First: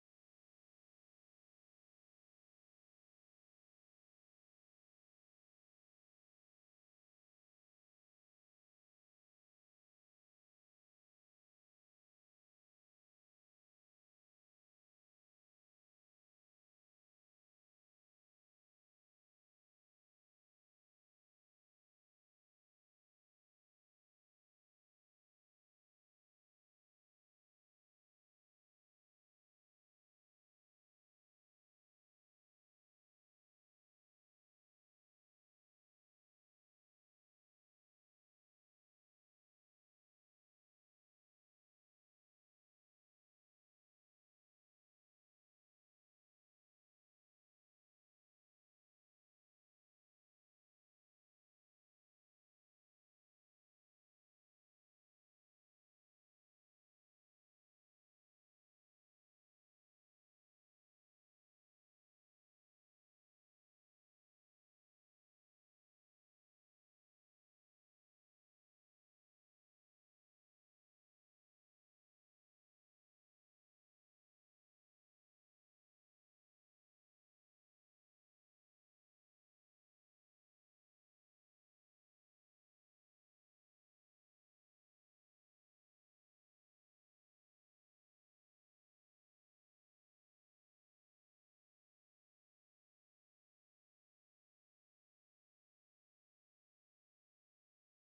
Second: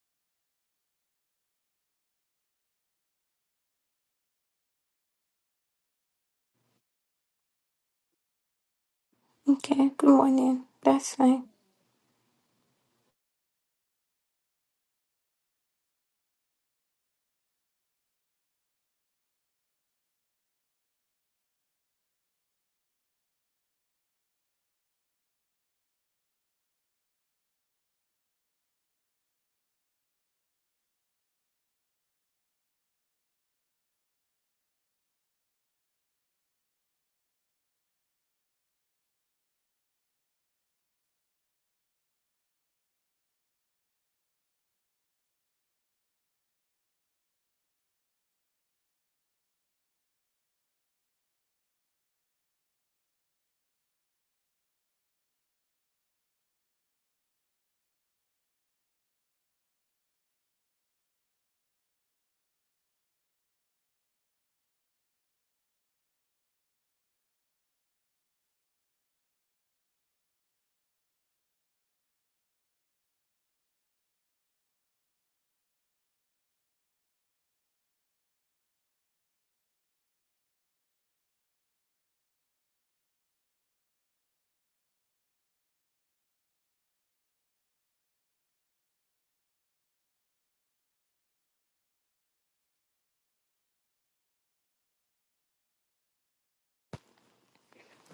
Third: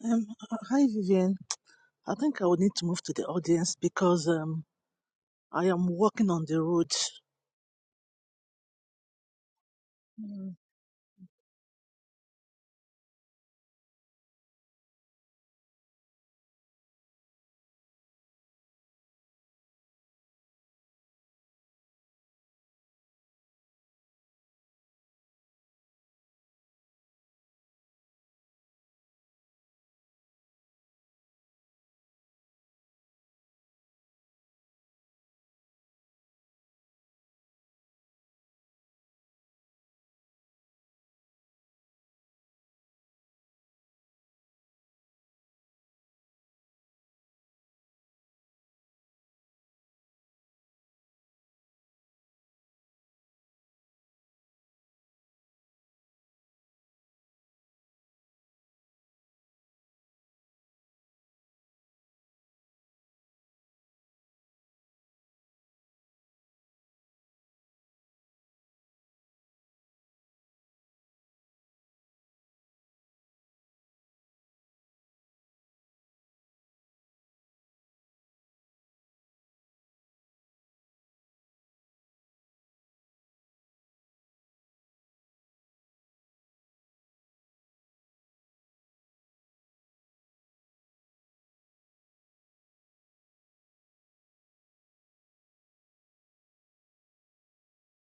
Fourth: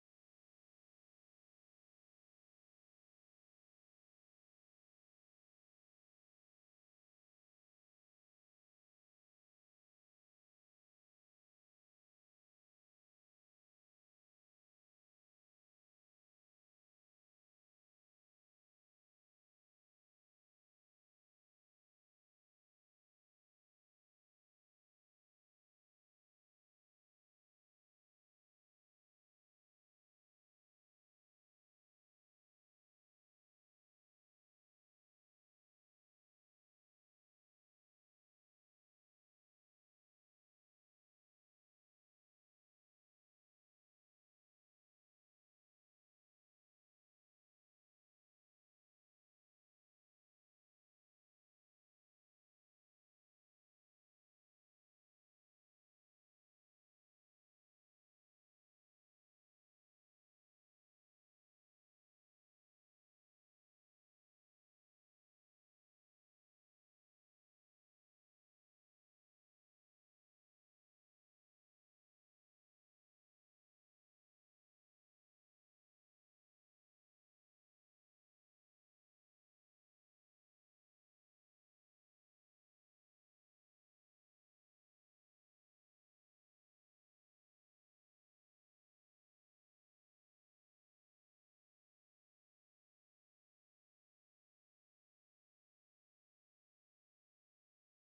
Um, uh, hi, Vivian. I think I would need to move to the audience because um, I am walking on the road. Okay, good morning. That's fine.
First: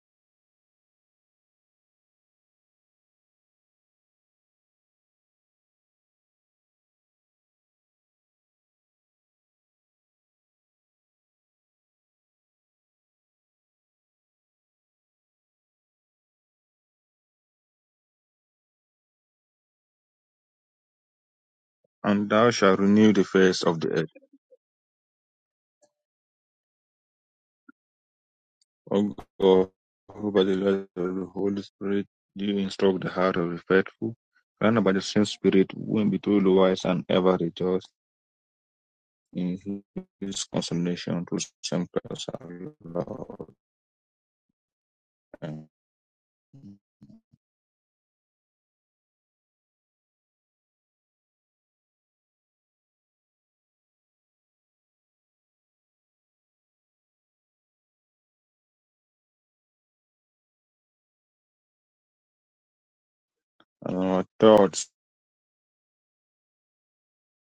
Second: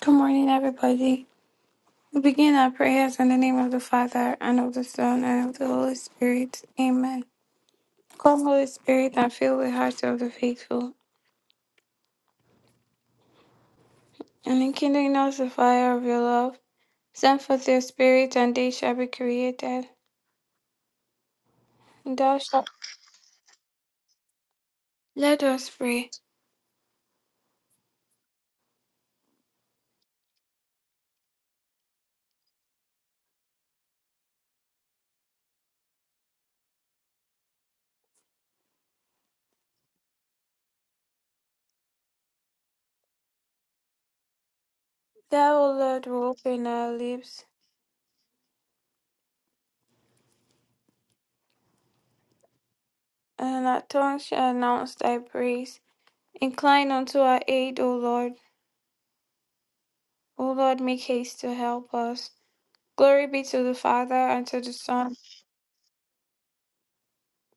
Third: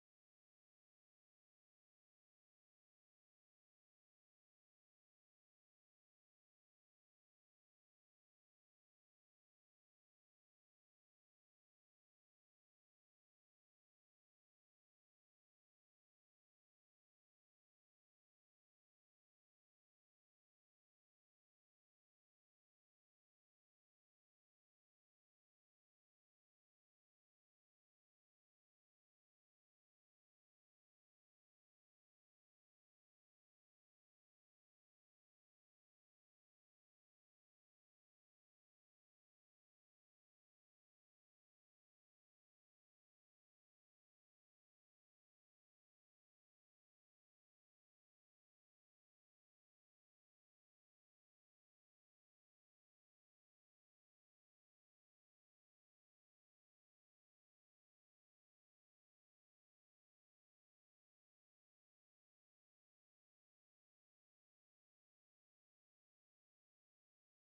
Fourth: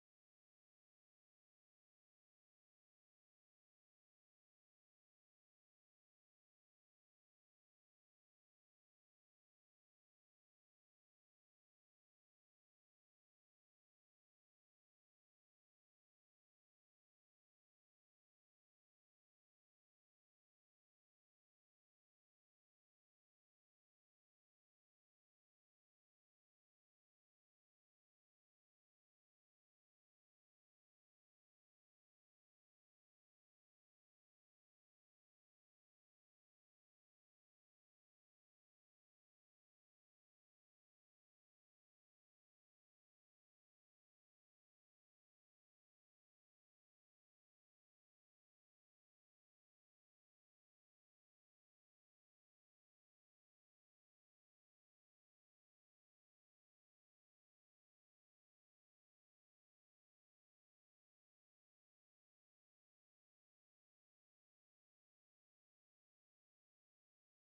Good morning, everybody. We begin our prayers in the name of the Father, and of the Son, and of the Holy Spirit. Amen. Come, Holy Spirit, and fill the hearts of the faithful, and enkindle in us the fire of your love. Send forth your Spirit, and they shall be created. And And thou thou shalt shalt renew the face of the earth. let us pray. O God, who by the light of the Holy Spirit do instruct the heart of the faithful, grant by the same Spirit we may be truly wise and ever rejoice in his consolation through St. Christ our Lord. Thou, O Lord, will open our lips, and our tongues shall announce thy praise. Incline unto our aid, O Lord. O Lord, make haste to help us. Glory be to the And Father, our and to the thoughts, Son.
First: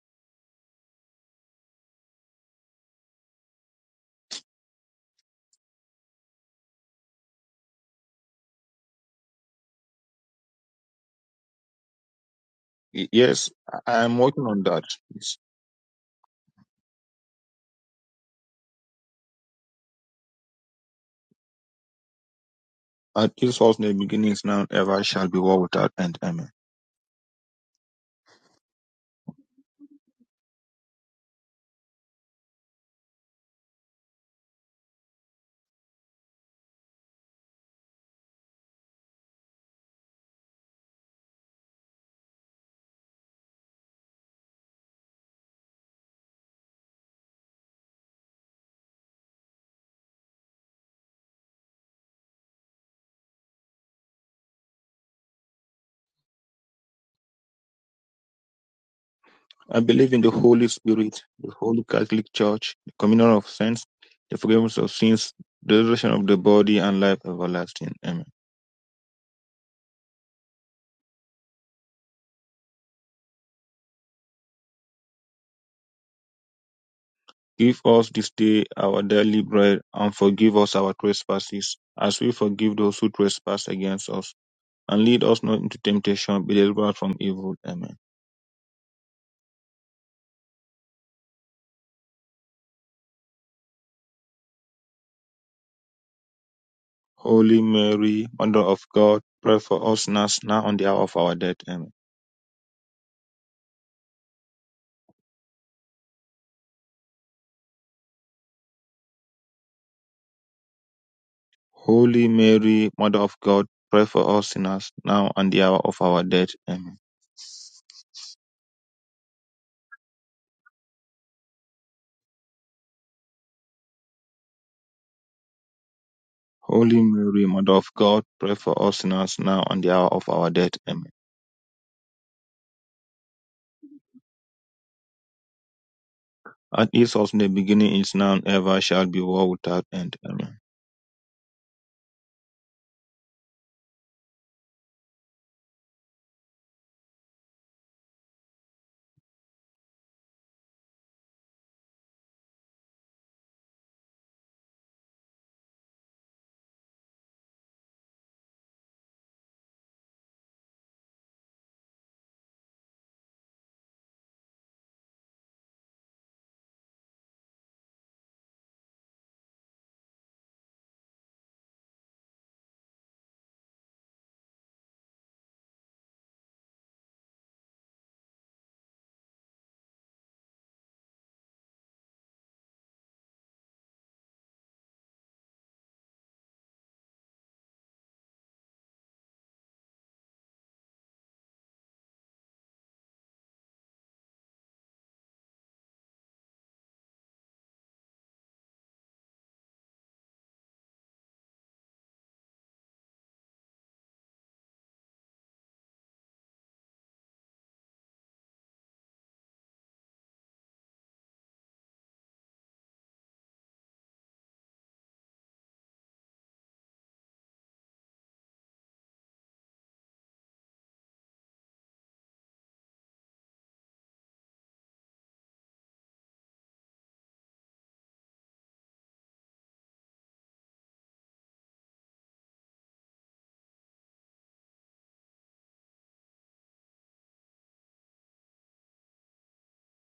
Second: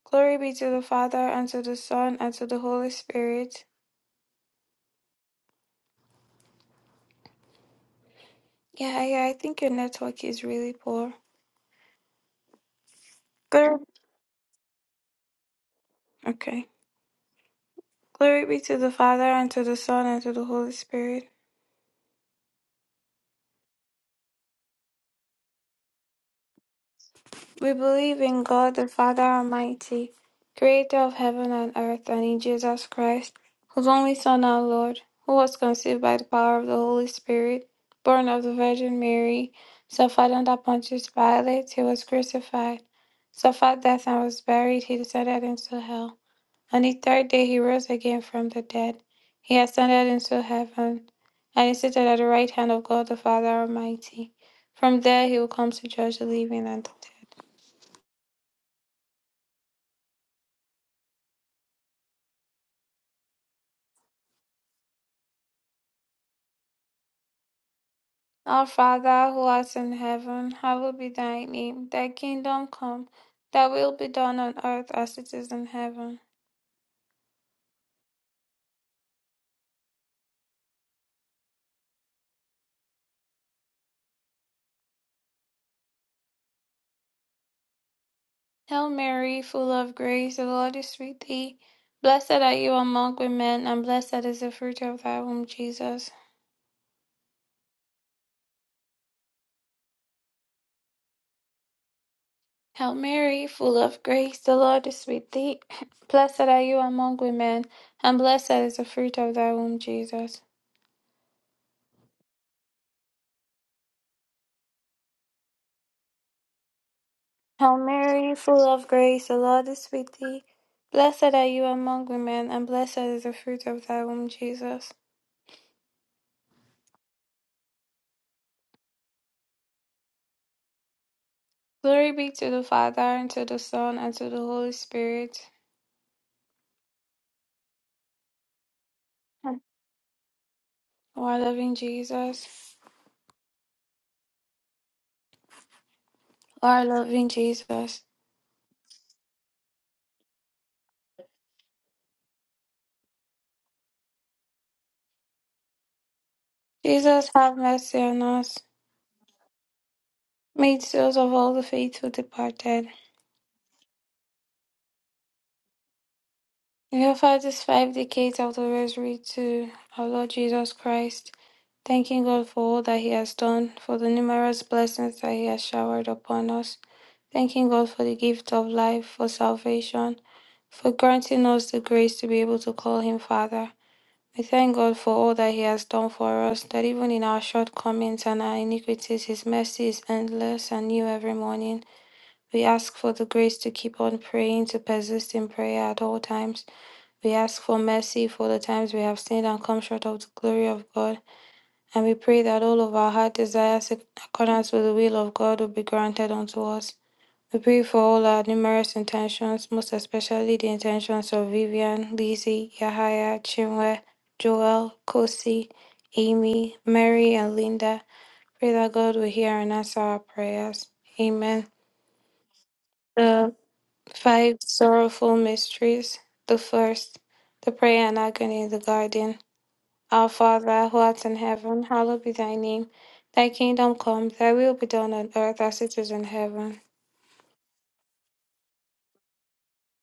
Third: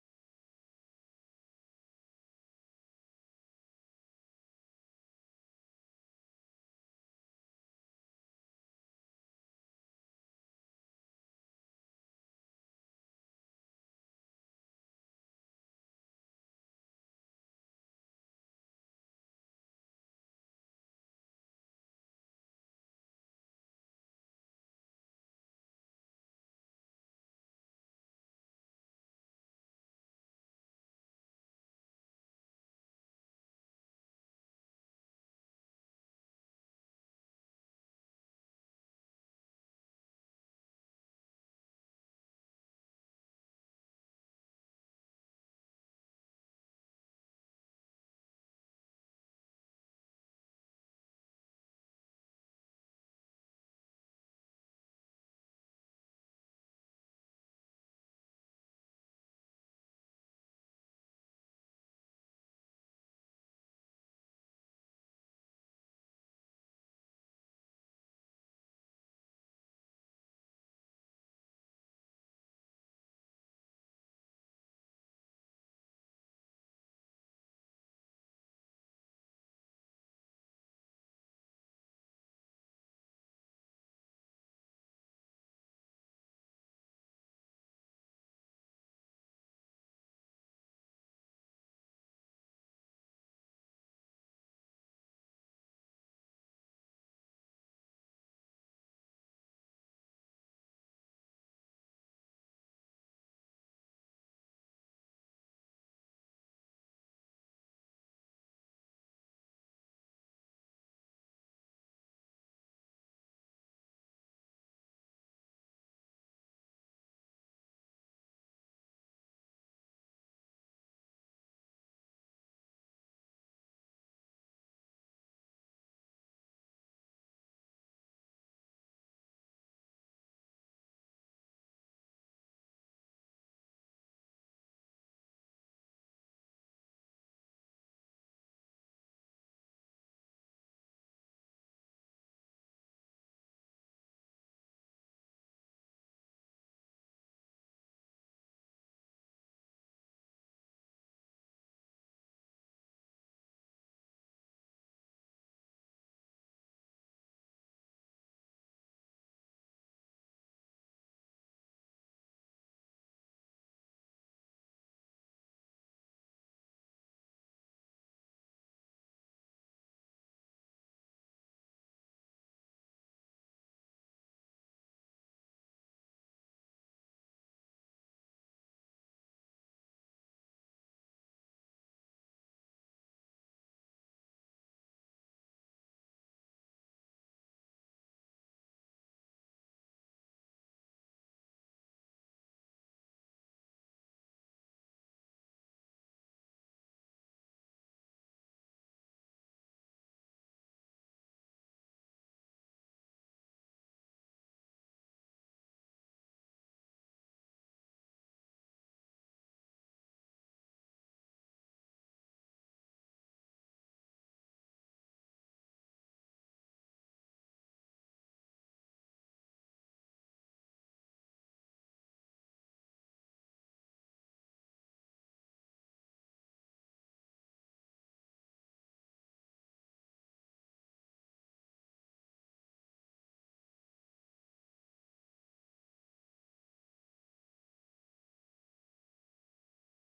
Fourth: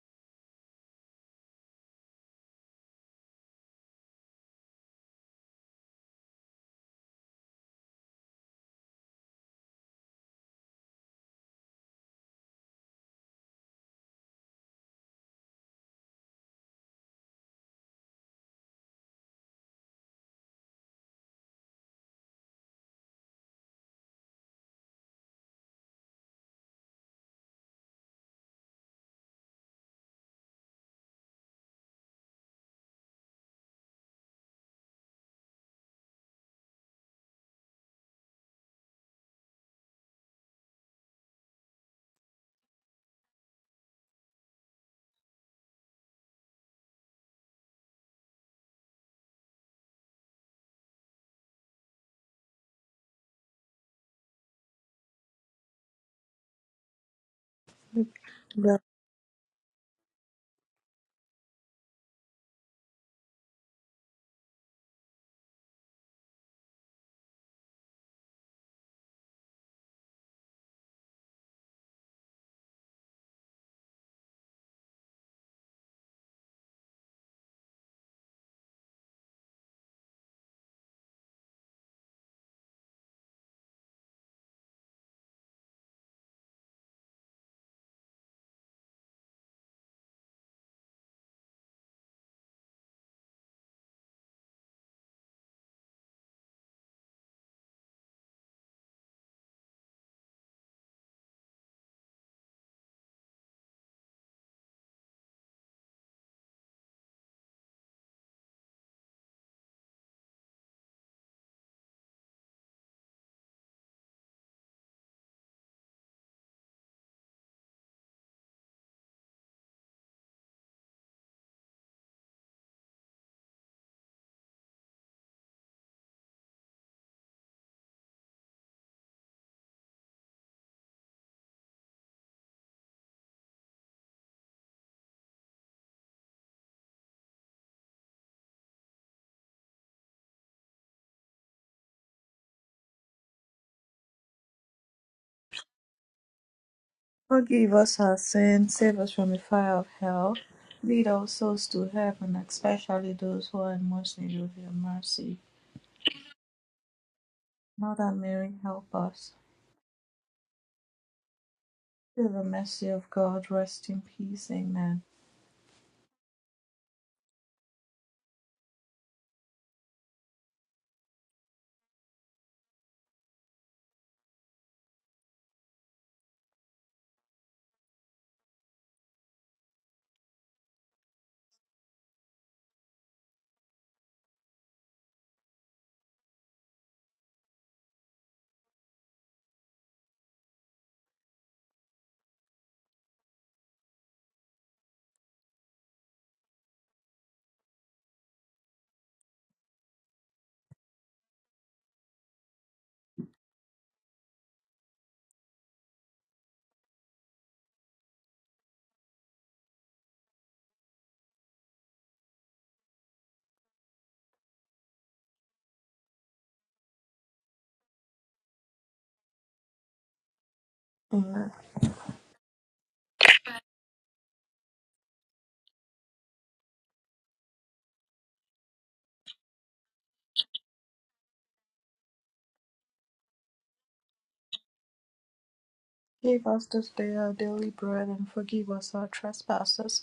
Glory be to the Father, and to the Son, and to the Holy Spirit. Yeah, yeah, I think your network is really poor. yes, I Glory. am working on that. Okay. Glory be to the Father, and to the Son, and to the Holy Spirit. At his false name beginnings now ever shall be war without end. Amen. We believe in God the Father Almighty, creator of heaven and earth, and in Jesus Christ, whose only Son, our Lord, who was conceived by the power of the Holy Spirit, born of the Virgin Mary, suffered under Pontius Pilate, he was crucified, suffered death and was buried, he descended into hell. On the third day he rose again from the dead. He ascended into heaven, and is seated at the right hand of God the Father Almighty. From there he will come to judge the living and the dead. Lord, I believe in the Holy Spirit, the Holy Catholic Church, the communion of saints, the forgiveness of sins, the resurrection of the body, and life everlasting. Amen. Our Father who art in heaven, hallowed be thy name. Thy kingdom come, thy will be done on earth as it is in heaven. Give us this day our daily bread, and forgive us our trespasses, as we forgive those who trespass against us. And lead us not into temptation, but deliver us from evil. Amen. Hail Mary, full of grace, the Lord is with thee. Blessed are you among women, and blessed is the fruit of thy womb, Jesus. Holy Mary, Mother of God, pray for us sinners now and the hour of our death. Amen. Hail Mary, full of grace, the Lord is with thee. Blessed are you among women, and blessed is the fruit of thy womb, Jesus. Holy Mary, Mother of God, pray for us sinners now and the hour of our death. Amen. Hail Mary, full of grace, the Lord is with thee. Blessed are you among women, and blessed is the fruit of thy womb, Jesus. Holy Mary, Mother of God, pray for us sinners now and the hour of our death. Amen. Glory be to the Father, and to the Son, and to the Holy Spirit. As it was in the beginning, is now, and ever shall be, world Amen. without end. Amen. O our loving Jesus, O our loving forgive us Jesus. our sins, save us from the fire of hell, lead all souls to heaven, especially those who are in most need of your mercy. Jesus, have mercy Mother on Mary, us. help us. Made souls of all the faithful Through the mercy departed. of God, rest in peace. Amen. We offer these five decades of the rosary to our Lord Jesus Christ. thanking God for all that He has done, for the numerous blessings that He has showered upon us, thanking God for the gift of life, for salvation, for granting us the grace to be able to call Him Father. We thank God for all that He has done for us, that even in our shortcomings and our iniquities, His mercy is endless and new every morning. We ask for the grace to keep on praying, to persist in prayer at all times. We ask for mercy for the times we have sinned and come short of the glory of God. And we pray that all of our heart desires in accordance with the will of God will be granted unto us. We pray for all our numerous intentions, most especially the intentions of Vivian, Lizzie, Yahaya, Chinwe, Joel, Kosi, Amy, Mary, and Linda. Pray that God will hear and answer our prayers. Amen. Amen. The five sorrowful mysteries. The first, the prayer and agony in the garden. Our Father, who art in heaven, hallowed be thy name. Thy kingdom come, thy will be done on earth as it is in Give us heaven. this day our daily bread, and forgive us our trespasses,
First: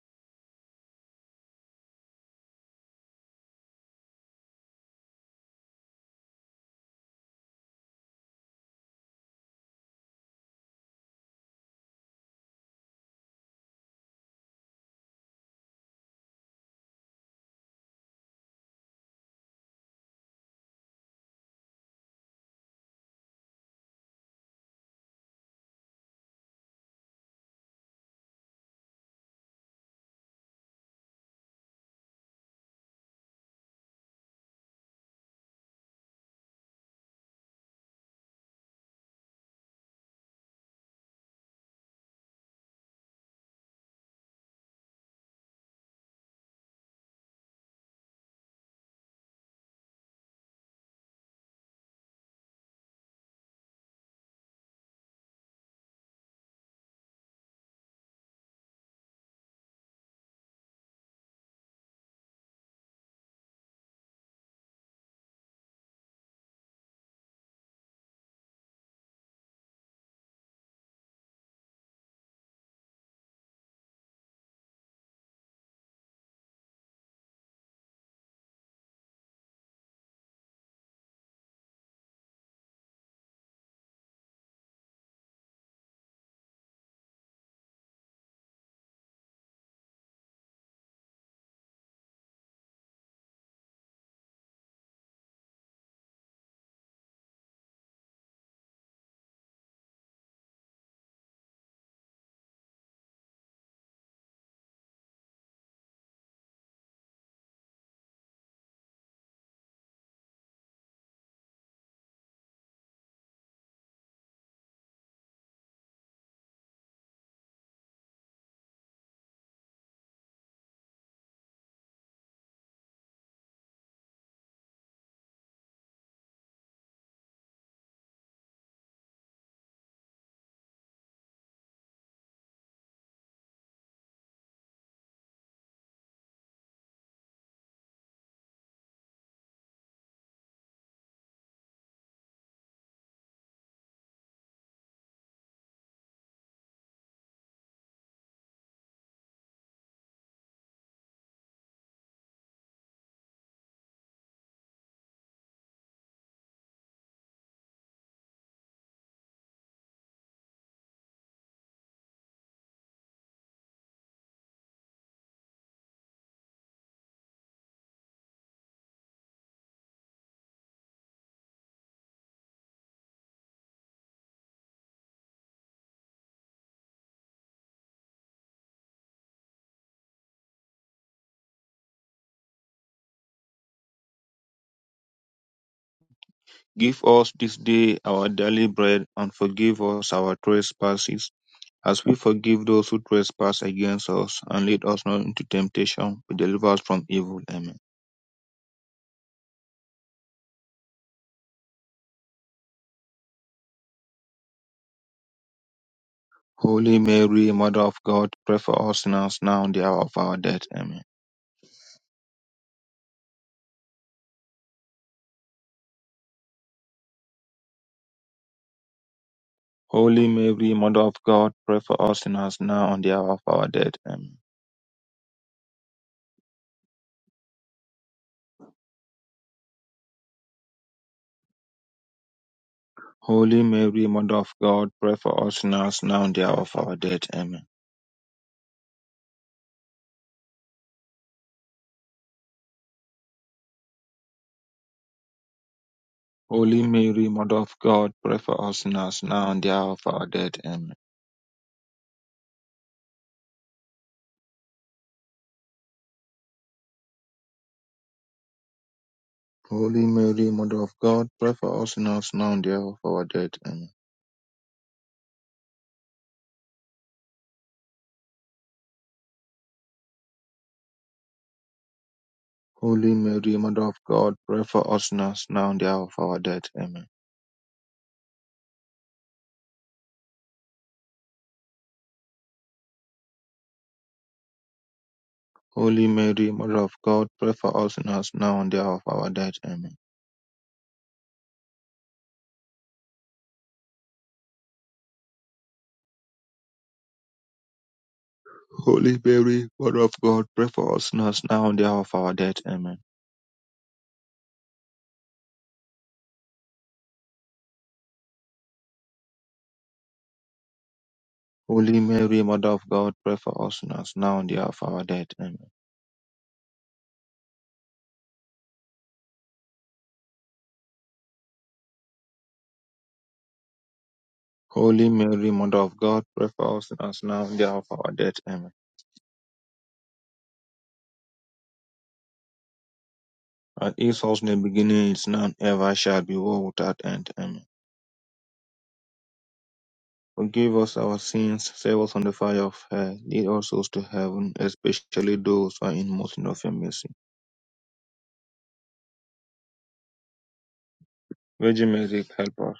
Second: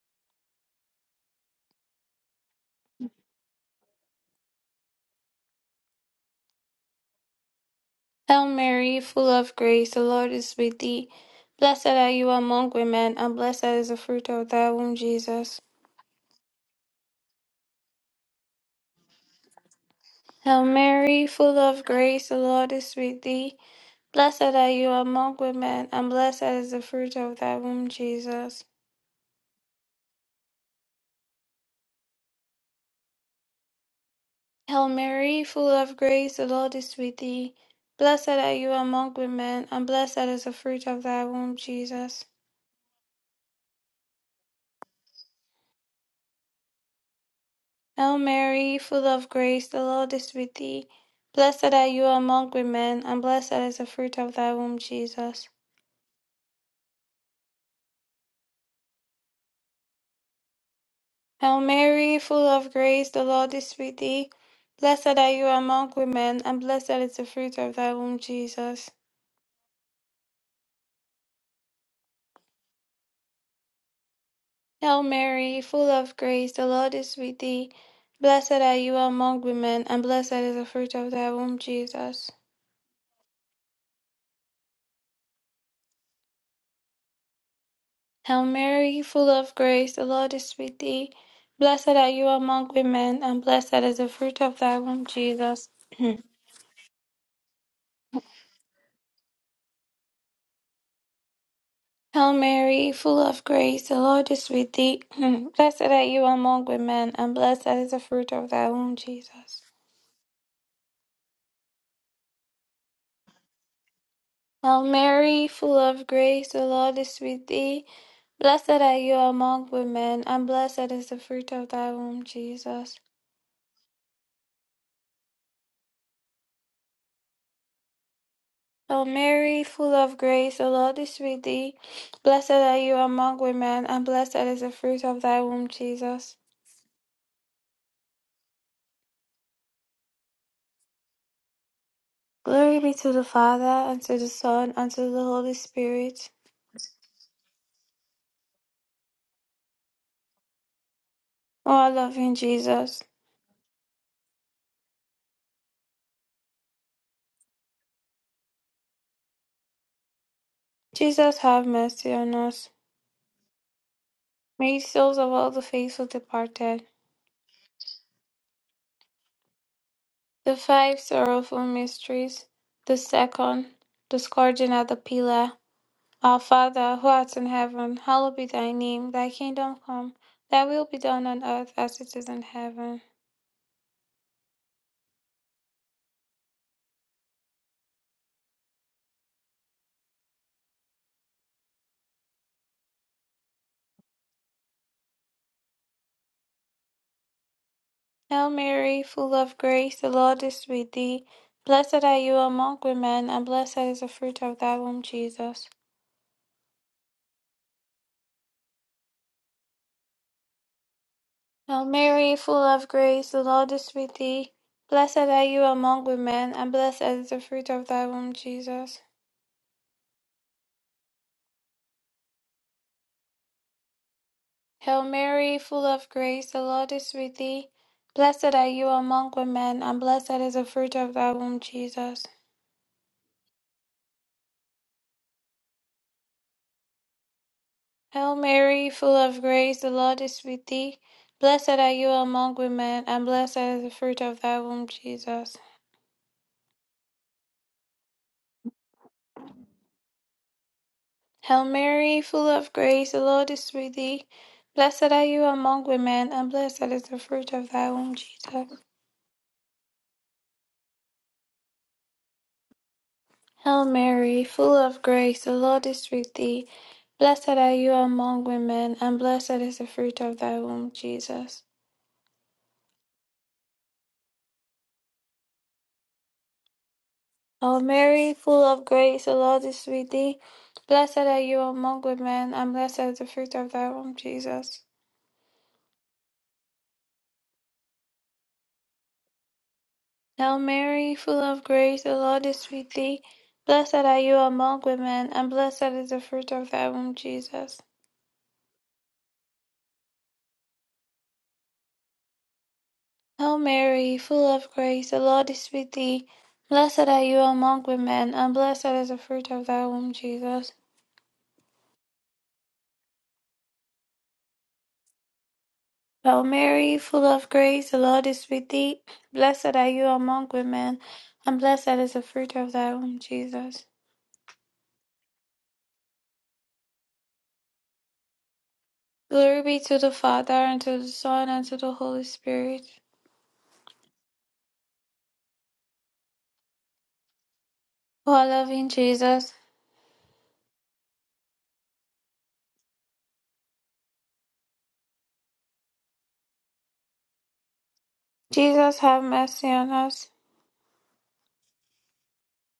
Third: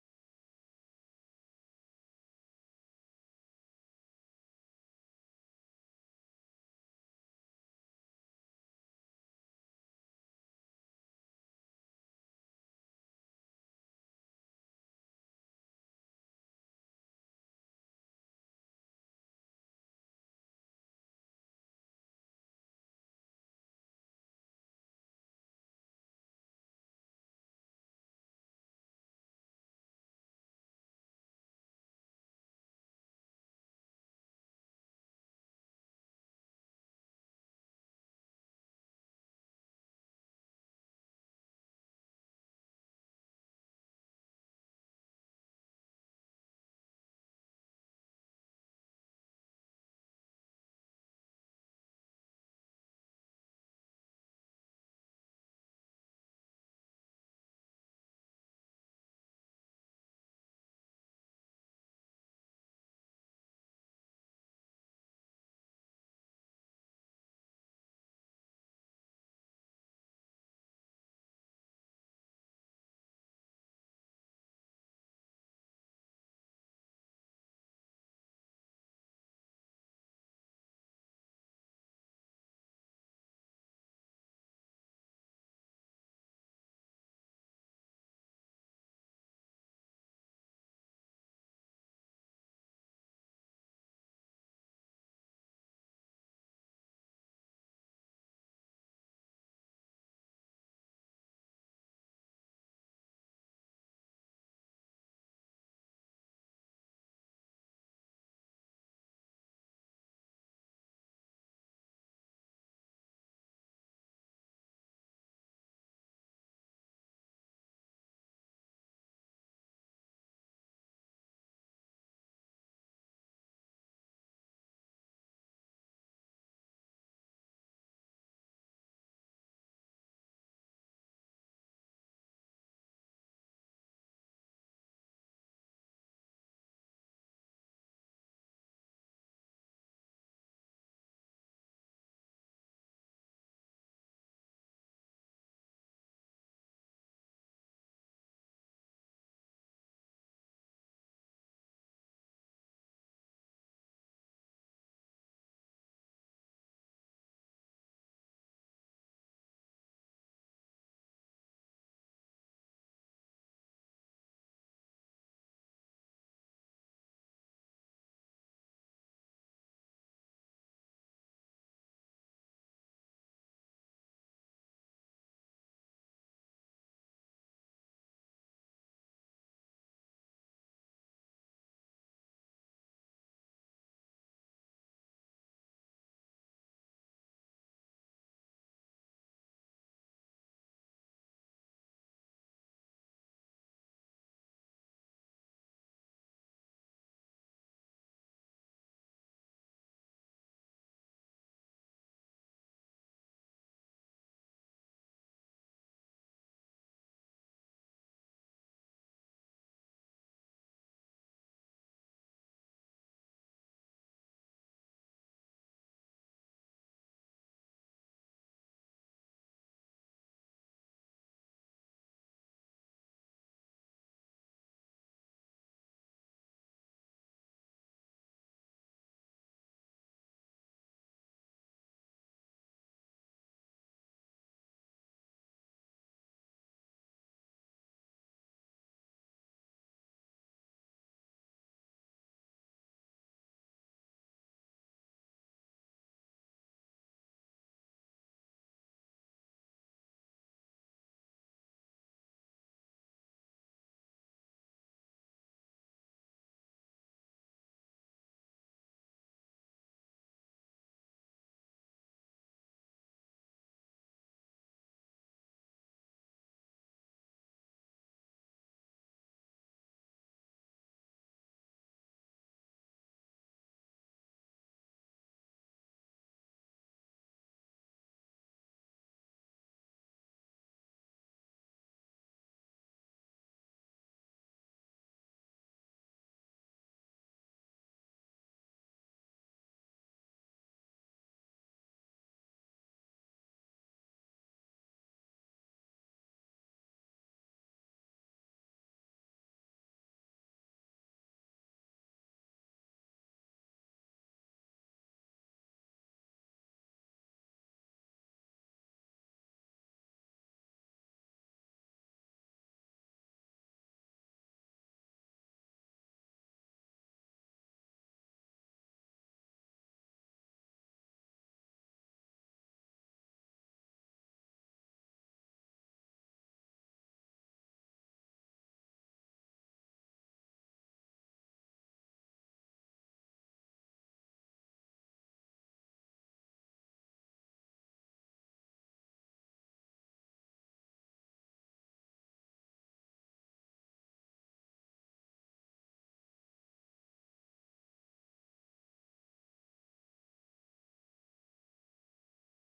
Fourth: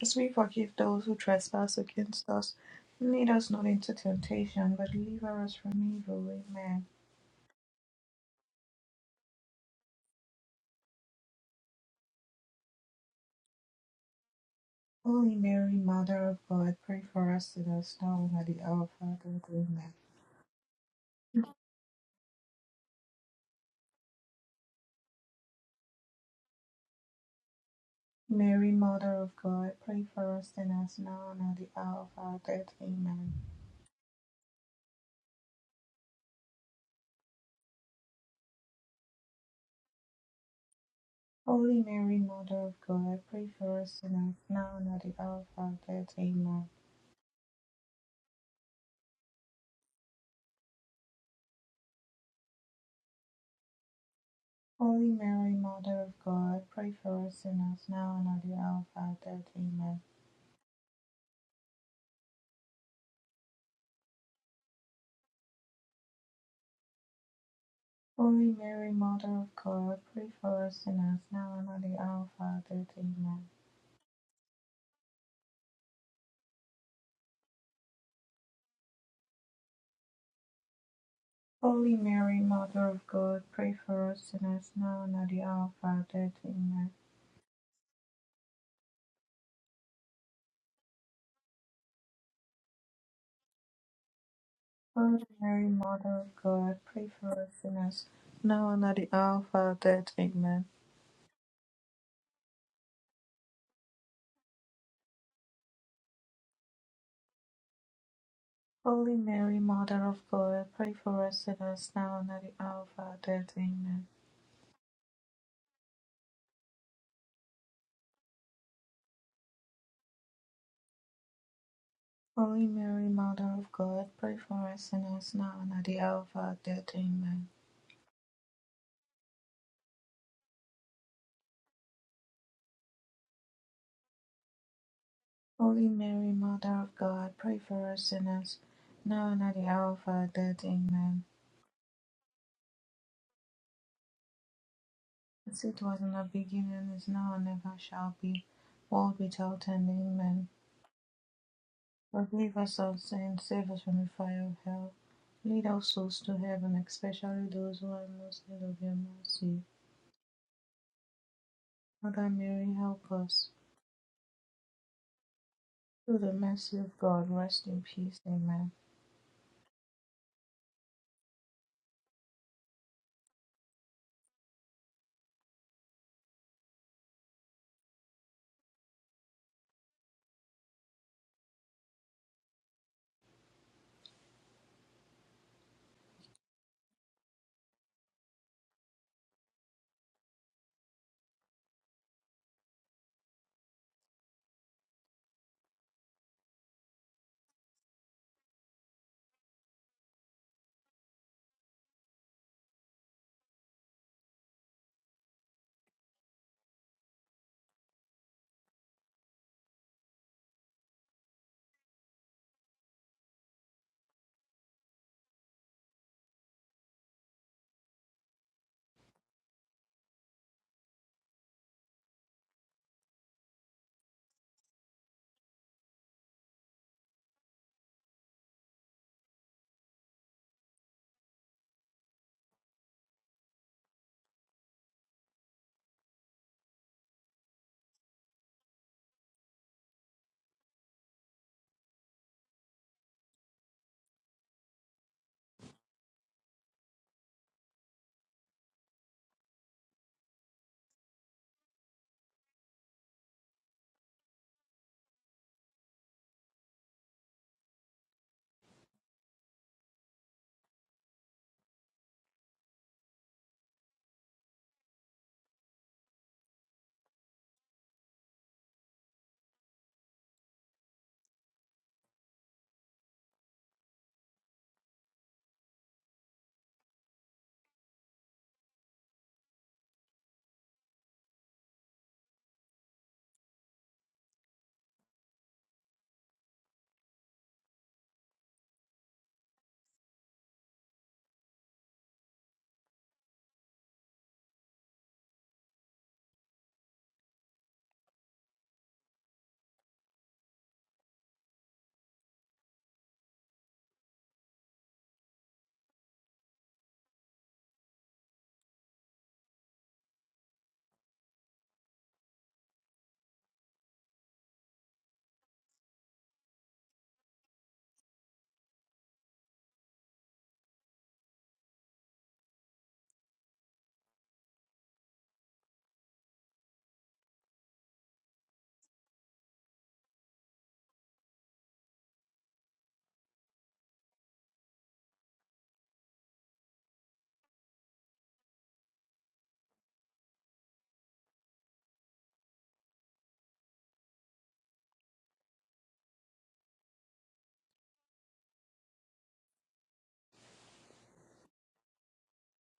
as we forgive those who trespass against us. And Lead us not into temptation, but deliver us from evil. Amen. Hail Mary, full of grace, the Lord is with thee. Blessed are you among women, and blessed is the fruit of thy womb, Holy Jesus. Mary, Mother of God, pray for us sinners, now and at the hour of our death. Amen. Hail Mary, full of grace, the Lord is with thee. Blessed are you among women, and blessed is the fruit of thy womb, Jesus. Mary, Mother of God, pray for us sinners, now and at the hour of our death. Amen. Hail Mary, full of grace, the Lord is with thee. Blessed are you among women, and blessed is the fruit of thy womb, Holy Mary, Jesus. Mother of God, pray for us sinners, now and at the hour of our death. Amen. Hail Mary, full of grace, the Lord is with thee. Blessed are you among women, and blessed is the fruit of thy womb, Holy Jesus. Mary, Mother of God, pray for us sinners now and at the hour of our death. Amen. Hail Mary, full of grace, the Lord is with thee. Blessed are you among women, and blessed is the fruit of thy womb, Holy Jesus. Mary, Mother of God, pray for us sinners now and at the hour of our death. Amen. Hail Mary, full of grace, the Lord is with thee. Blessed are you among women, and blessed is the fruit of thy womb, Holy Jesus. Mary, Mother of God, pray for us sinners now and at the hour of our death. Amen. Hail Mary, full of grace, the Lord is with thee. Blessed are you among women, and blessed is the fruit of thy womb, Holy Mary, Jesus. Mother of God, pray for us sinners now and at the hour of our death. Amen. Hail Mary, full of grace, the Lord is with thee. blessed are you among women, and blessed is the fruit of thy womb, Holy Mary, Jesus. Mother of God, pray for us sinners now and at the hour of our death. Amen. Hail Mary, full of grace, the Lord is with thee. Blessed are you among women, and blessed is the fruit of thy womb, Holy Jesus. Mary, Mother of God, pray for us sinners now and at the hour of our death. Amen. O Mary, full of grace, the Lord is with thee. Blessed are you among women, and blessed is the fruit of thy womb, Holy Mary, Jesus. Mother of God, pray for us sinners now and at the hour of our death. Amen. Glory be to the Father, and to the Son, and to the Holy As it was in the Spirit. beginning, is now, and ever shall be, world without end. Amen. O our loving Forgive us our Jesus, sins, save us from the fire of hell. Lead our souls to heaven, especially those who are in most need of your mercy. Jesus, have mercy Mother on us. Mary, help us. May the souls of all the faithful Through the mercy departed, of God, rest in peace. Amen. the five sorrowful mysteries, the second, the scourging at the pillar. Our Father, who art in heaven, hallowed be thy name. Thy kingdom come, thy will be done on earth as it is in heaven. Give us this day our daily bread, and forgive us our trespasses, as we forgive those who trespass against us, and lead us not into temptation, but deliver us from evil. Amen. Hail Mary, full of grace, the Lord is with thee. Blessed are you among women, and blessed is the fruit of thy womb, Jesus. Holy Mary, Mother of God, pray for us sinners now and the hour of our death. Amen. Hail Mary, full of grace, the Lord is with thee. Blessed are you among women, and blessed is the fruit of thy womb, Jesus. Holy Mary, Mother of God, pray for us sinners now and the hour of our death. Amen. Hail Mary, full of grace, the Lord is with thee. Blessed are you among women, and blessed is the fruit of thy womb, Jesus. Holy Mary, Mother of God, pray for us sinners now and the hour of our death. Amen. Hail Mary, full of grace, the Lord is with thee. Blessed are you among women, and blessed is the fruit of thy womb, Jesus. Holy Mary, Mother of God, pray for us sinners now and the hour of our death. Amen. Hail Mary, full of grace, the Lord is with thee. Blessed are you among women, and blessed is the fruit of thy womb, Jesus. Holy Mary, Mother of God, pray for us sinners now and the hour of our death. Hail Amen. Mary, full of grace, the Lord is with thee. Blessed are you among women, and blessed is the fruit of thy womb, Jesus. Holy Mary, Mother of God, pray for us sinners now and the hour of our death. Amen. O Mary, full of grace, the Lord is with thee. Blessed are you among women, and blessed is the fruit of thy womb, Jesus. Holy Mary, Mother of God, pray for us sinners now and the hour of our death. Amen. Hail Mary, full of grace, the Lord is with thee. Blessed are you among women, and blessed is the fruit of thy womb, Jesus. Holy Mary, Mother of God, pray for us sinners now and the hour of our death. Amen. Hail Mary, full of grace, the Lord is with thee. Blessed are you among women, and blessed is the fruit of thy womb, Jesus. Holy Mary, Mother of God, pray for us sinners now and the hour of our death. Amen. Hail Mary, full of grace, the Lord is with thee. Blessed are you among women, and blessed is the fruit of thy womb, Jesus. Holy Mary, Mother of God, pray for us sinners now and the hour of our death. Amen. Glory be to the Father, and to the Son, and to the Holy Spirit. As it was in the beginning, is now, and ever shall be, world without end. Amen. O our loving Jesus, Forgive us our sins, save us from the fire of hell, lead us souls to heaven, especially those who are in most need of your mercy. Jesus, have mercy on us. Virgin Mary, help us.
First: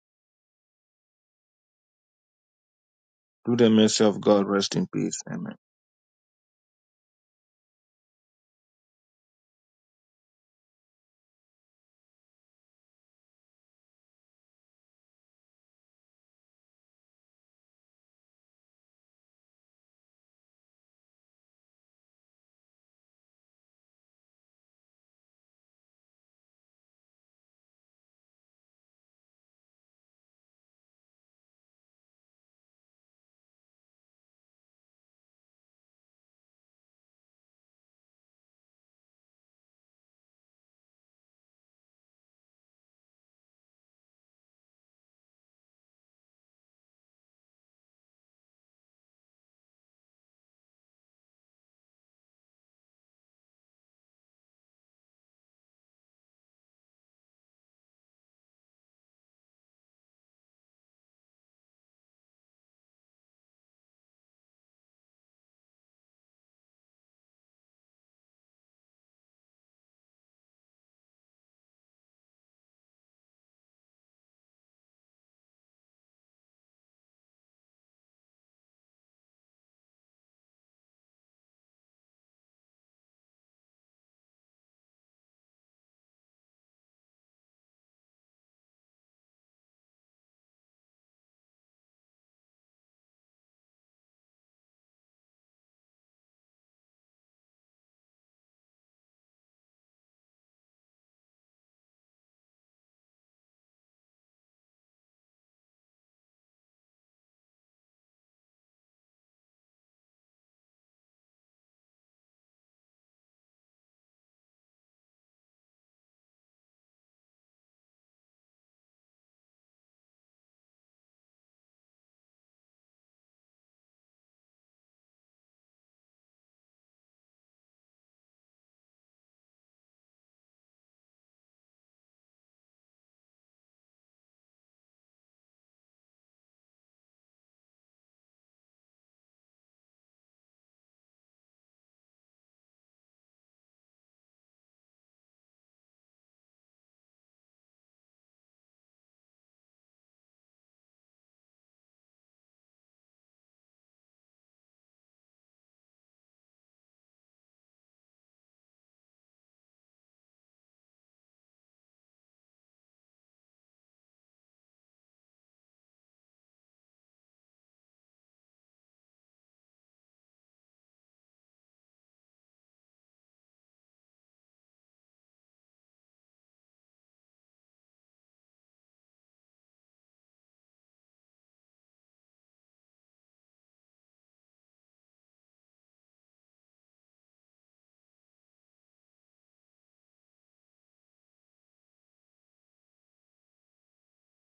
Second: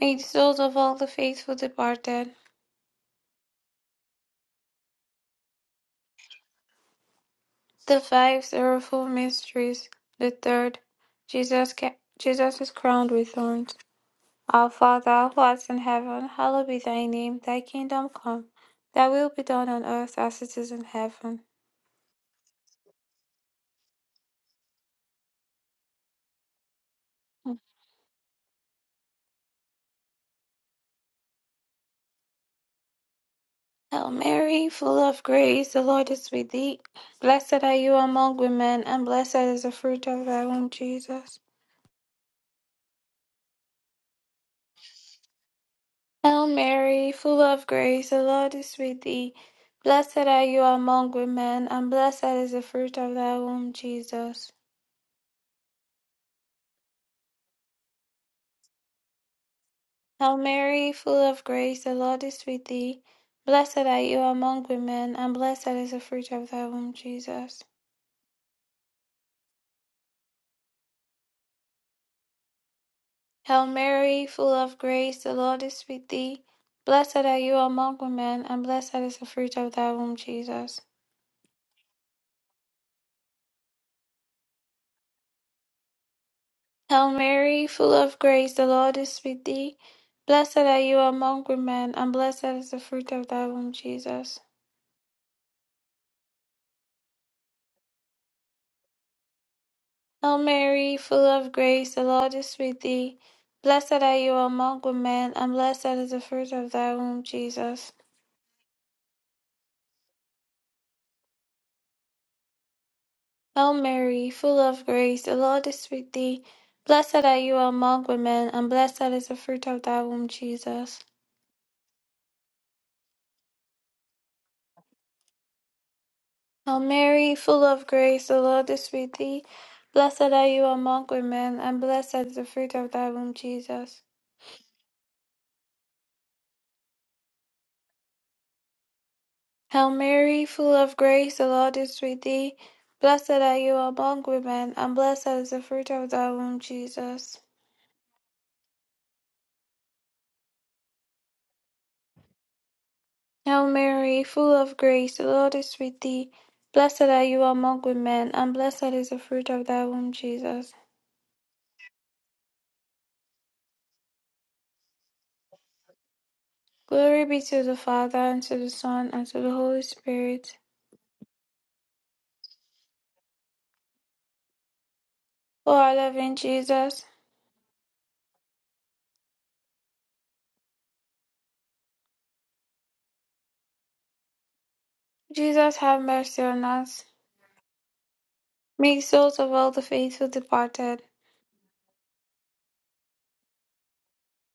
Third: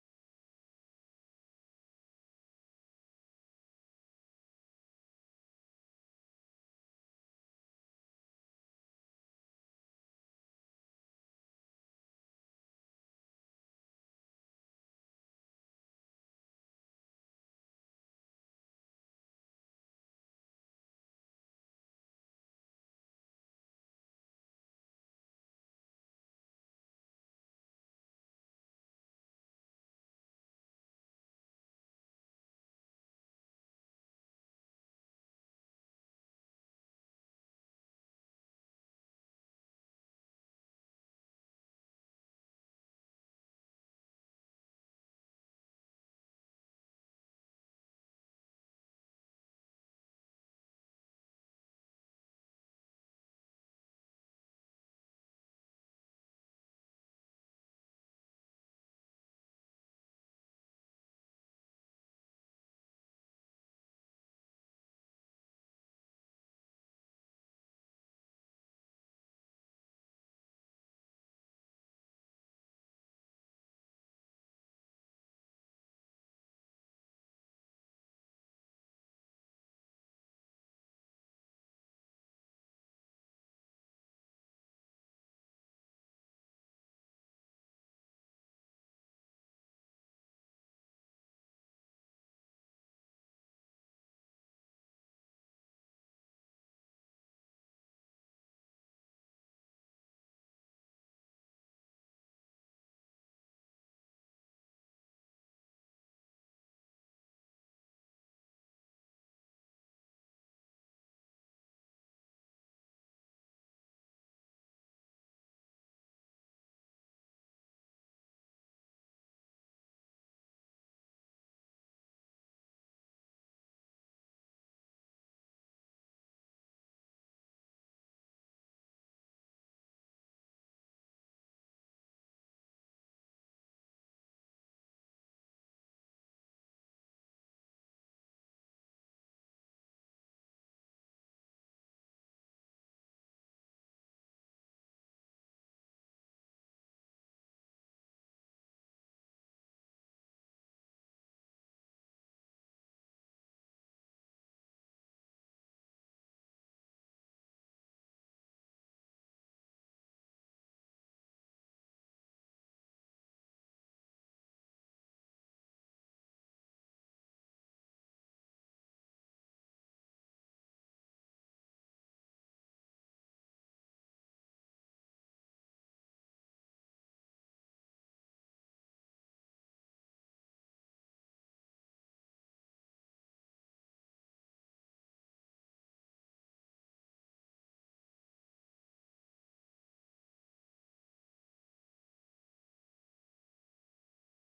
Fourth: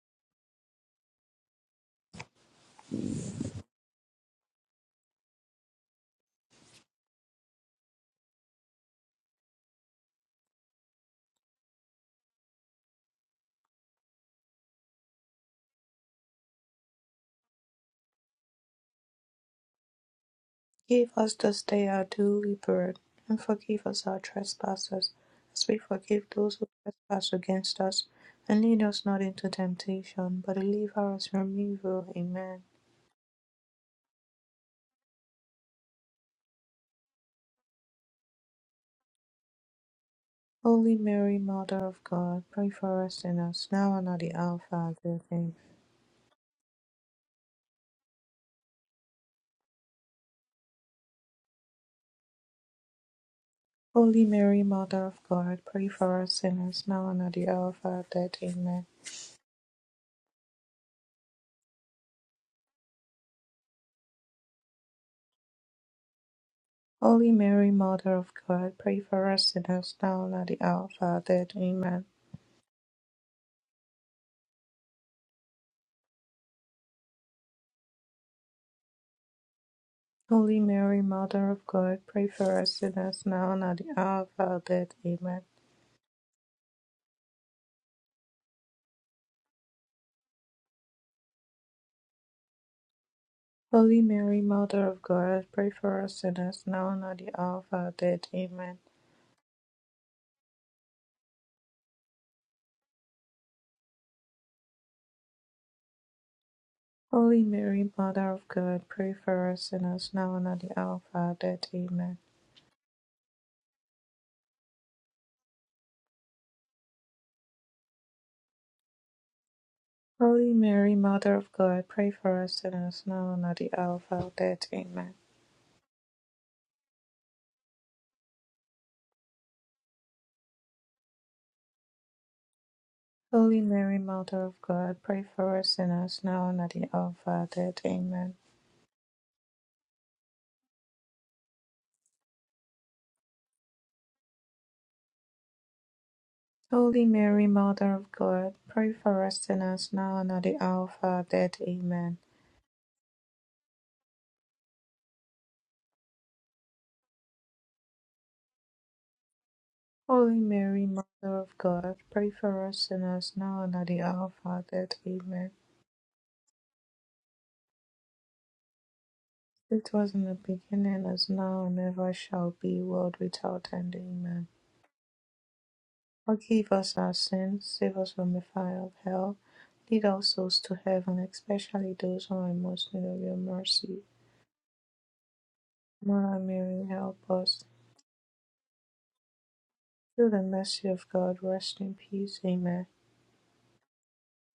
May the souls of all the faithful departed, Through the mercy of God, rest in peace. Amen. the five sorrowful mysteries, the third, Jesus, Jesus is crowned with thorns. Our Father, who art in heaven, hallowed be thy name. Thy kingdom come, thy will be done on earth as it is in Give us heaven. this day our daily bread, and forgive us our trespasses, as we forgive those who trespass against us. And lead us not into temptation, but deliver us from evil. Amen. Hail Mary, full of grace, the Lord is with thee. Blessed are you among women, and blessed is the fruit of thy womb, Holy Mary, Jesus. Mother of God, pray for us sinners, now and at the hour of our death. Amen. Hail Mary, full of grace, the Lord is with thee. Blessed are you among women, and blessed is the fruit of thy womb, Holy Jesus. Mary, Mother of God, pray for us sinners, now and at the hour of our death. Amen. Hail Mary, full of grace, the Lord is with thee. Blessed are you among women, and blessed is the fruit of thy womb, Holy Jesus. Mary, Mother of God, pray for us sinners, now and at the hour of our death. Amen. Hail Mary, full of grace, the Lord is with thee. Blessed are you among women, and blessed is the fruit of thy womb, Holy Jesus. Mary, Mother of God, pray for us sinners now and at the hour of our death. Amen. Hail Mary, full of grace, the Lord is with thee. Blessed are you among women, and blessed is the fruit of thy womb, Holy Jesus. Mary, Mother of God, pray for us sinners now and at the hour of our death. Amen. Hail Mary, full of grace, the Lord is with thee. Blessed are you among women, and blessed is the fruit of thy womb, Holy Mary, Jesus. Mother of God, pray for us sinners now and at the hour of our death. Amen. Hail Mary, full of grace, the Lord is with thee. Blessed are you among women, and blessed is the fruit of thy womb, Holy Mary, Jesus. Mother of God, pray for us sinners now and at the hour of our death. Amen. Hail Mary, full of grace, the Lord is with thee. Blessed are you among women, and blessed is the fruit of thy womb, Holy Mary, Jesus. Mother of God, pray for us sinners now and at the hour of our death. Amen. Hail Mary, full of grace, the Lord is with thee. Blessed are you among women, and blessed is the fruit of thy womb, Holy Jesus. Mary, Mother of God, pray for us sinners now and at the hour of our death. Amen. Hail Mary, full of grace, the Lord is with thee. Blessed are you among women, and blessed is the fruit of thy womb, Holy Jesus. Mary, Mother of God, pray for us sinners now and at the hour of our death. Amen. Glory be to the Father, and to the Son, and to the Holy It was in the Spirit. beginning, as now and ever shall be, world without end. Amen. O our loving Forgive us Jesus, our sins, save us from the fire of hell, lead all souls to heaven, especially those who are in most need of your mercy. Jesus, have Mother mercy on Mary, us. help us. Make souls of all the faithful Through the mercy departed, of God, rest in peace. Amen.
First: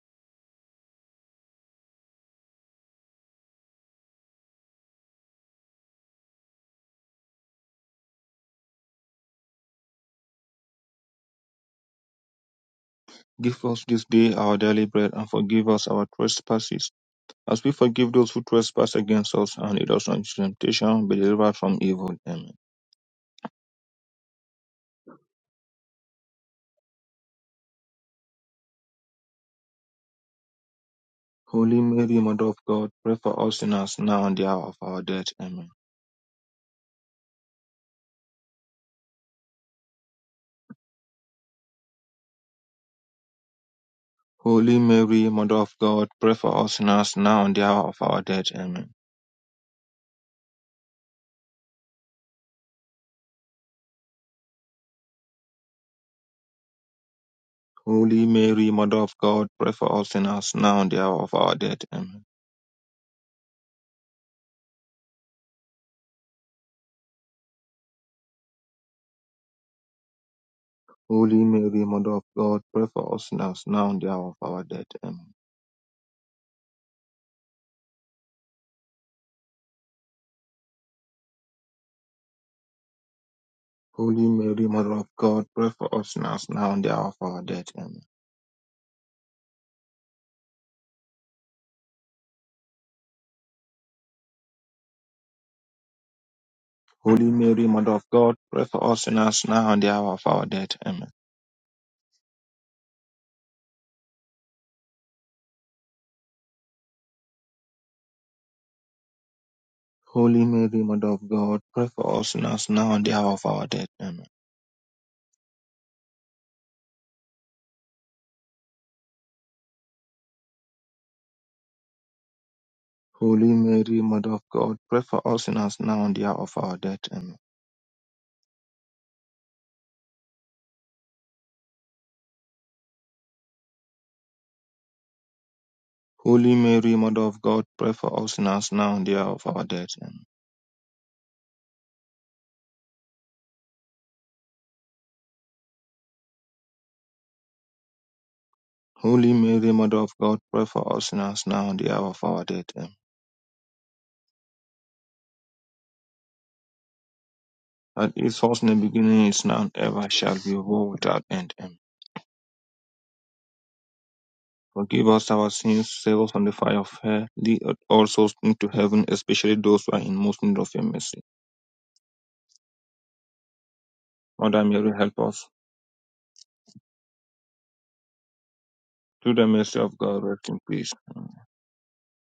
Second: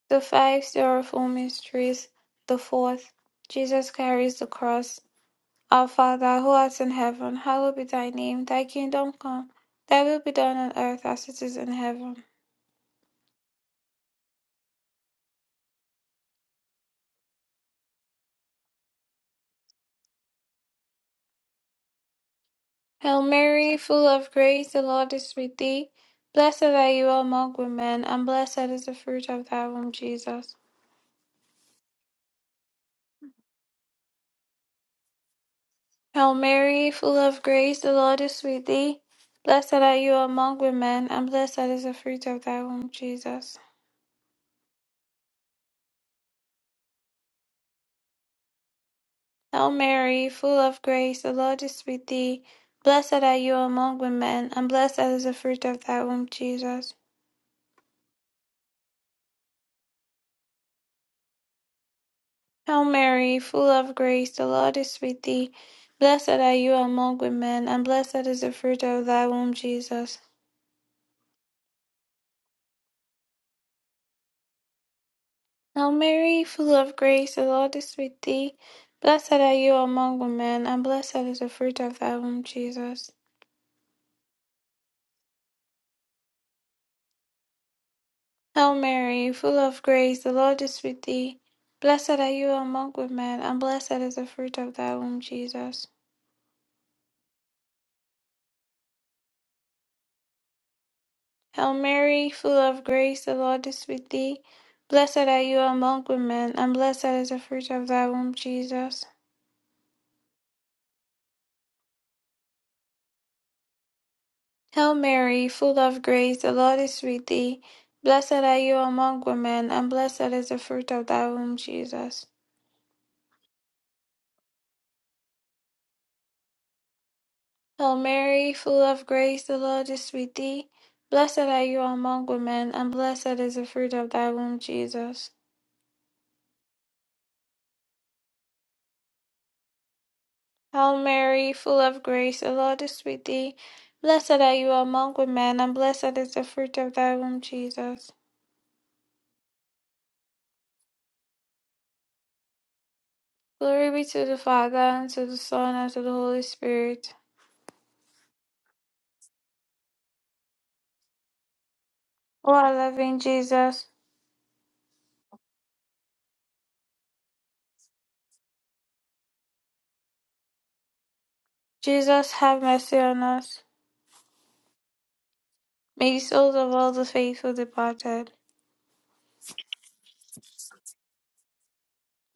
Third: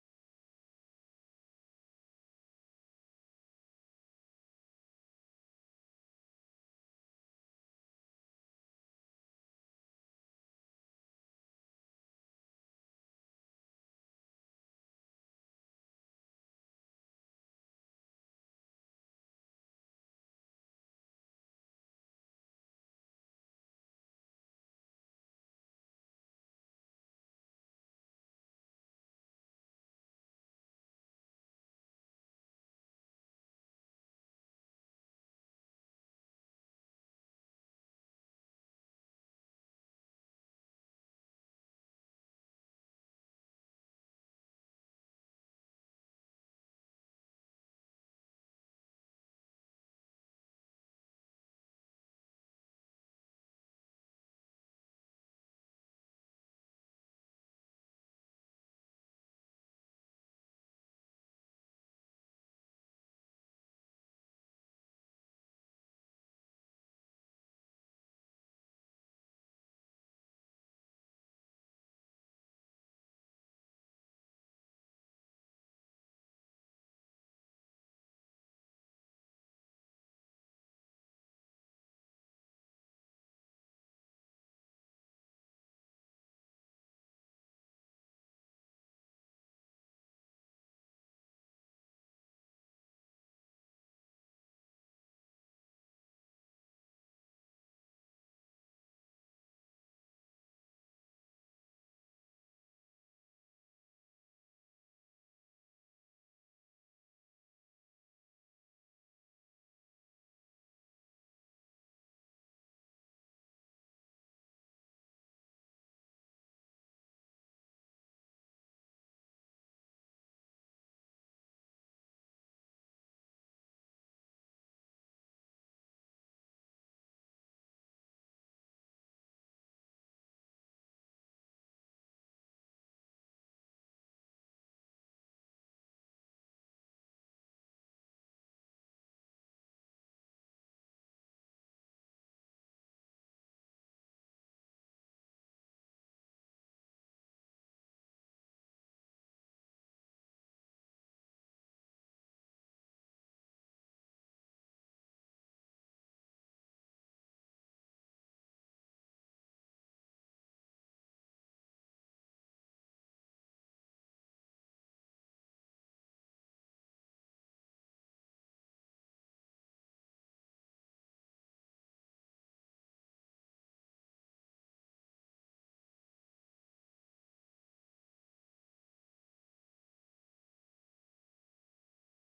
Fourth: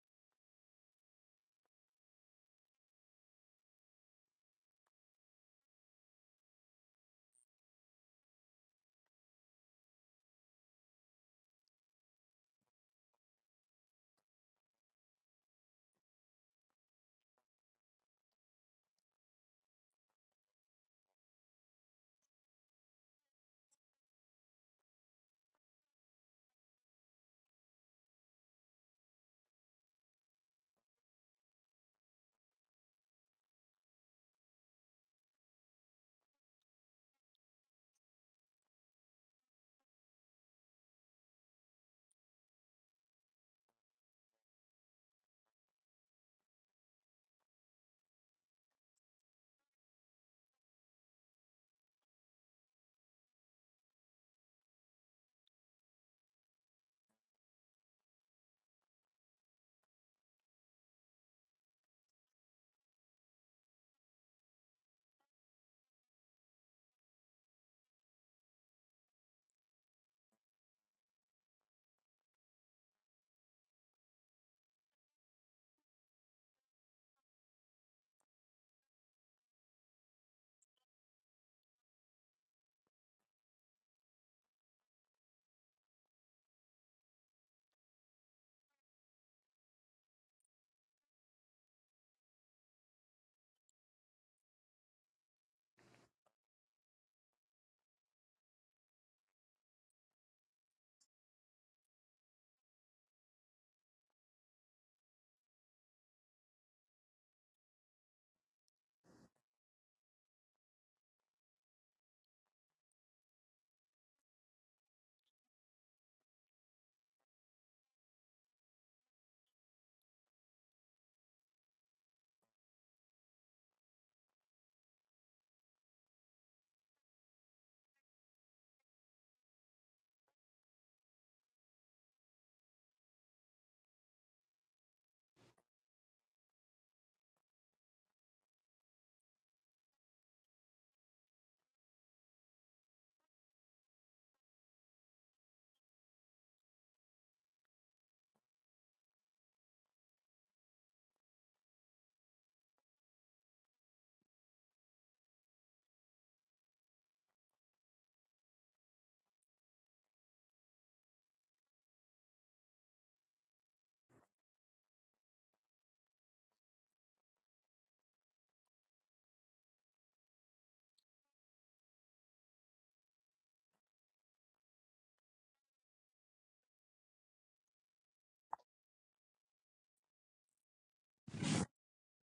The five Sorrowful Mysteries The fourth, Jesus carries the cross. Our Father, who art in heaven, hallowed be thy name. Thy kingdom come, thy will be done on earth as it is in heaven. Give us this day our daily bread, and forgive us our trespasses As we forgive those who trespass against us and lead us not into temptation, but deliver us from evil. Amen. Hail Mary, full of grace, the Lord is with thee. Blessed are you among women, and blessed is the fruit of thy womb, Jesus. Holy Mary, Mother of God, pray for us sinners now and the hour of our death. Amen. Hail Mary, full of grace, the Lord is with thee. Blessed are you among women, and blessed is the fruit of thy womb, Jesus. Holy Mary, Mother of God, pray for us sinners now and the hour of our death. Amen. Hail Mary, full of grace, the Lord is with thee. Blessed are you among women, and blessed is the fruit of thy womb, Jesus. Holy Mary, Mother of God, pray for us sinners now and the hour of our death. Amen. Hail Mary, full of grace, the Lord is with thee. Blessed are you among women, and blessed is the fruit of thy womb, Jesus. Holy Mary, Mother of God, pray for us sinners now and the hour of our death. Amen. Hail Mary, full of grace, the Lord is with thee. Blessed are you among women, and blessed is the fruit of thy womb, Jesus. Holy Mary, Mother of God, pray for us sinners now and the hour of our death. Amen. Hail Mary, full of grace, the Lord is with thee. Blessed are you among women, and blessed is the fruit of thy womb, Jesus. Holy Mary, Mother of God, pray for us sinners now and the hour of our death. Amen. Hail Mary, full of grace, the Lord is with thee. Blessed are you among women, and blessed is the fruit of thy womb, Jesus. Holy Mary, Mother of God, pray for us sinners now and the hour of our death. Amen. Hail Mary, full of grace, the Lord is with thee. Blessed are you among women, and blessed is the fruit of thy womb, Jesus. Holy Mary, Mother of God, pray for us sinners now and the hour of our death. Amen. Hail Mary, full of grace, the Lord is with thee. Blessed are you among women, and blessed is the fruit of thy womb, Jesus. Holy Mary, Mother of God, pray for us sinners now and the hour of our death. Amen. Hail Mary, full of grace, the Lord is with thee. Blessed are you among women, and blessed is the fruit of thy womb, Jesus. Holy Mary, Mother of God, pray for us sinners now and the hour of our death. Amen. Glory be to the Father, and to the Son, and to the Holy Spirit. That is was in the beginning, is now, and ever shall be, world without end. Amen. O our loving Jesus, Forgive us our sins, save us from the fire of hell, lead all souls into heaven, especially those who are in most need of your mercy. Jesus, have mercy on us. Mother Mary, help us. May the souls of all the faithful departed, Through the mercy of God, rest in peace.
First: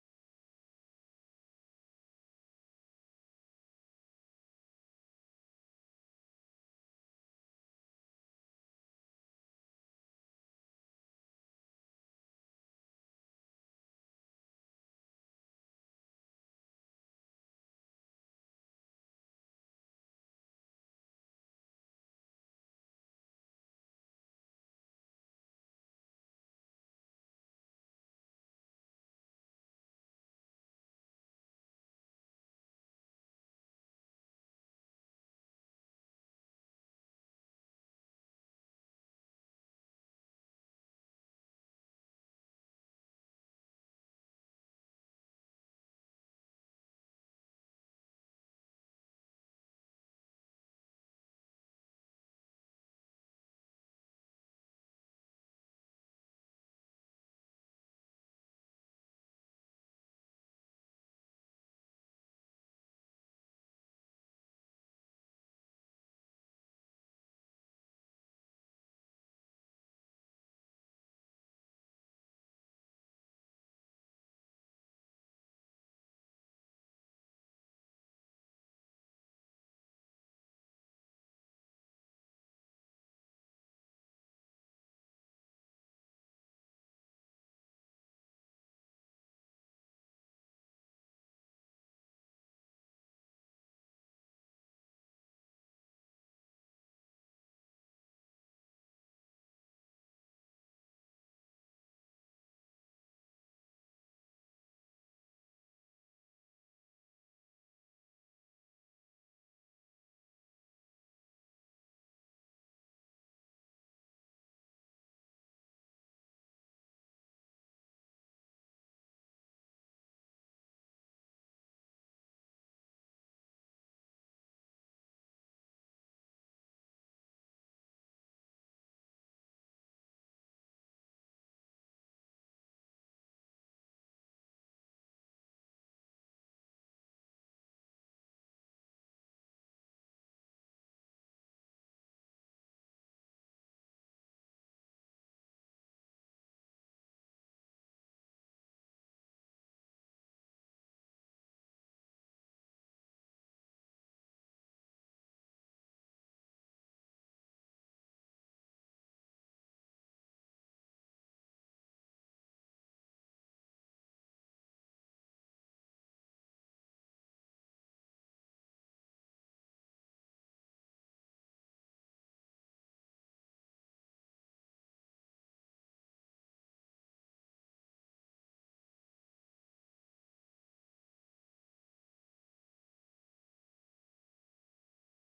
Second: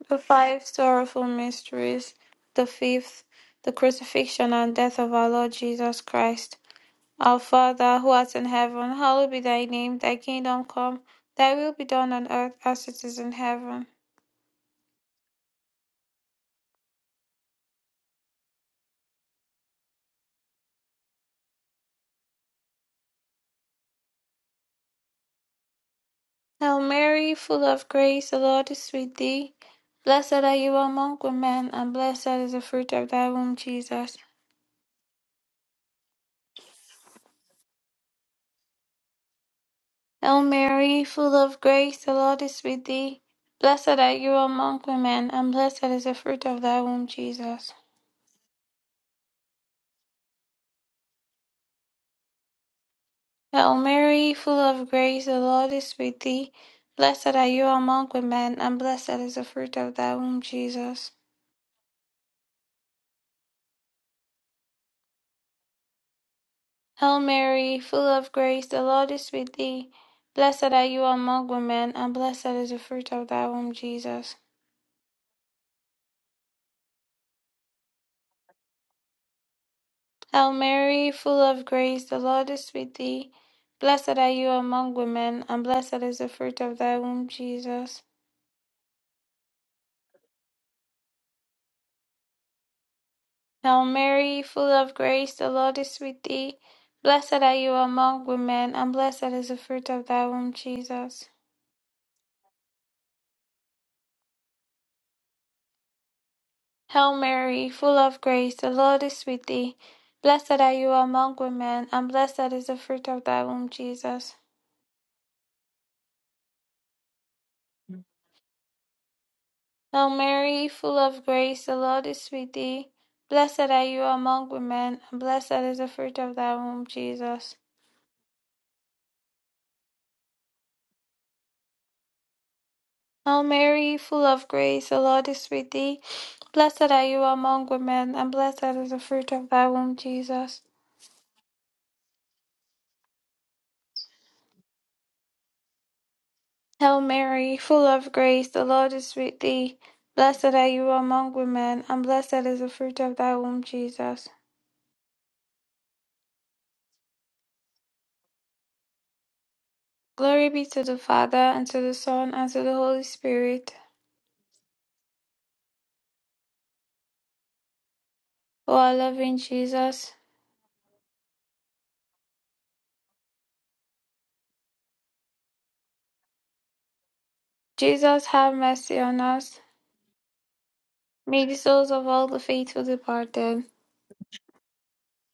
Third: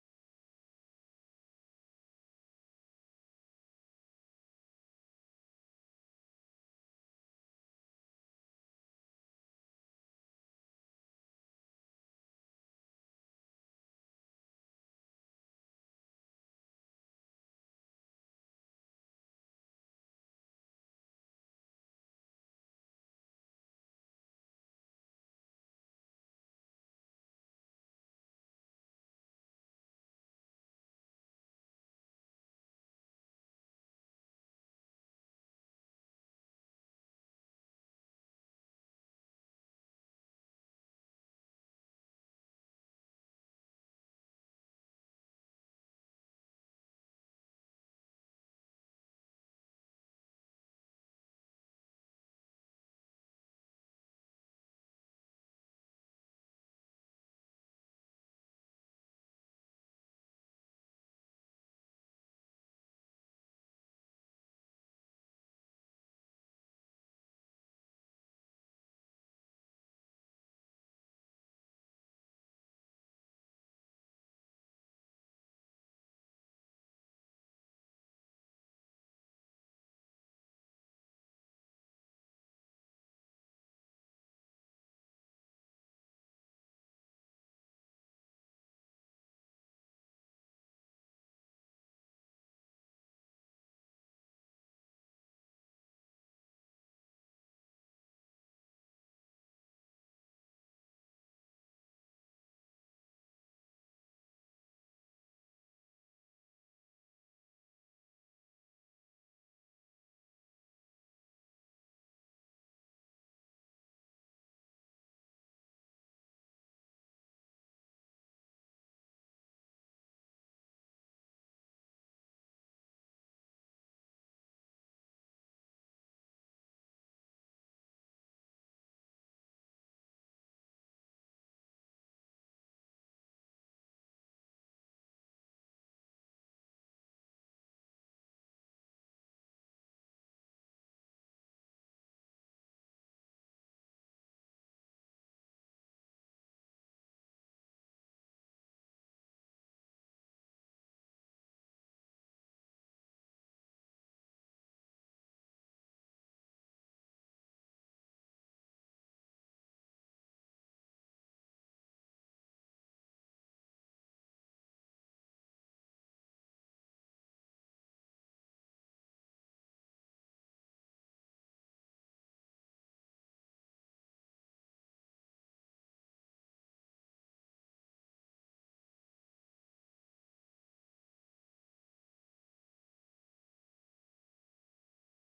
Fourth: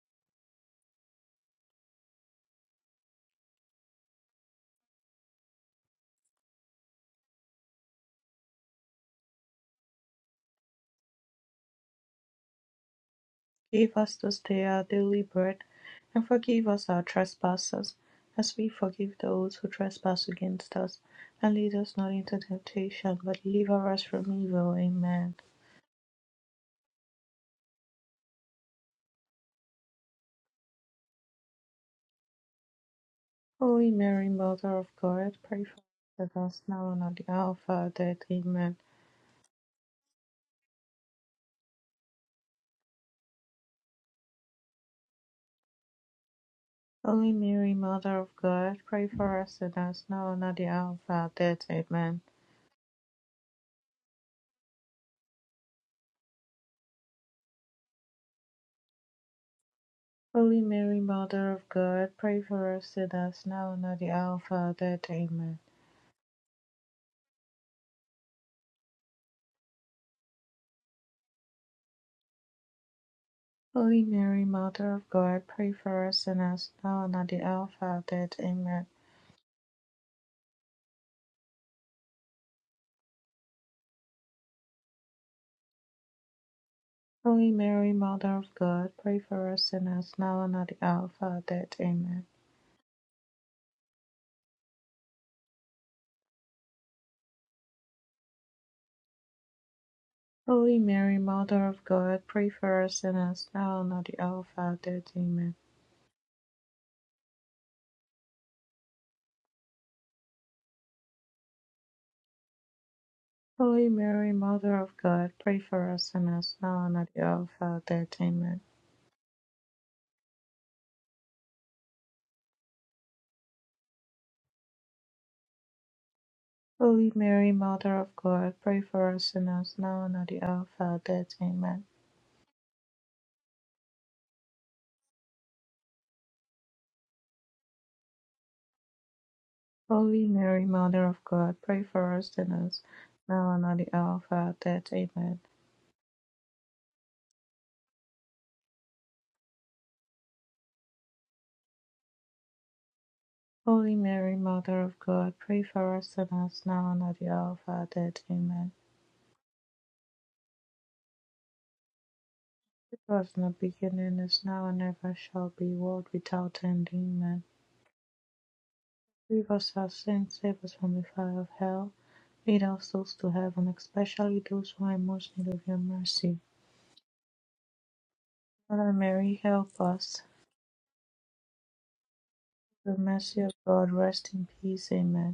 The five sorrowful mysteries, the fifth, the crucifixion and death of our Lord Jesus Christ. Our Father, who art in heaven, hallowed be thy name, thy kingdom come, thy will be done on earth as it is in heaven. Give us this day our daily bread, and forgive us our trespasses, as we forgive those who trespass against us. And lead us not into temptation, but deliver us from evil. Amen. Hail Mary, full of grace, the Lord is with thee. Blessed are you among women, and blessed is the fruit of thy womb, Holy Jesus. Mary, Mother of God, pray for us sinners, now and at the hour of our death. Amen. Hail Mary, full of grace, the Lord is with thee. Blessed are you among women, and blessed is the fruit of thy womb, Holy Jesus. Mary, Mother of God, pray for us sinners, now and at the hour of our death. Amen. Hail Mary, full of grace, the Lord is with thee. Blessed are you among women, and blessed is the fruit of thy womb, Holy Mary, Jesus. Mother of God, pray for us sinners, now and at the hour of our death. Amen. Hail Mary, full of grace, the Lord is with thee. Blessed are you among women, and blessed is the fruit of thy womb, Holy Jesus. Mary, Mother of God, pray for us sinners, now and at the hour of our death. Amen. Hail Mary, full of grace, the Lord is with thee. Blessed are you among women, and blessed is the fruit of thy womb, Holy Jesus. Mary, Mother of God, pray for us sinners, now and at the hour of our death. Amen. Hail Mary, full of grace, the Lord is with thee. Blessed are you among women, and blessed is the fruit of thy womb, Holy Mary, Jesus. Mother of God, pray for us sinners, now and at the hour of our death. Amen. Hail Mary, full of grace, the Lord is with thee. Blessed are you among women, and blessed is the fruit of thy womb, Holy Mary, Jesus. Mother of God, pray for us sinners, now and at the hour of our death. Amen. Hail Mary, full of grace, the Lord is with thee. Blessed are you among women, and blessed is the fruit of thy womb, Holy Mary, Jesus. Mother of God, pray for us sinners, now and at the hour of our death. Amen. Hail Mary, full of grace, the Lord is with thee. Blessed are you among women, and blessed is the fruit of thy womb, Holy Jesus. Mary, Mother of God, pray for us sinners, now and at the hour of our death. Amen. Hail Mary, full of grace, the Lord is with thee. Blessed are you among women, and blessed is the fruit of thy womb, Holy Jesus. Mary, Mother of God, pray for us sinners, now and at the hour of our death. Amen. Glory be to the Father, and to the Son, and to the It Holy was in the Spirit. beginning, is now, and ever shall be, world without end. Amen. O our loving Leave us our Jesus, sins, save us from the fire of hell. Lead our souls to heaven, especially those who are in most need of your mercy. Jesus, have Mother mercy on Mary, us. help us. May the souls of all the faithful The mercy of departed. God, rest in peace. Amen.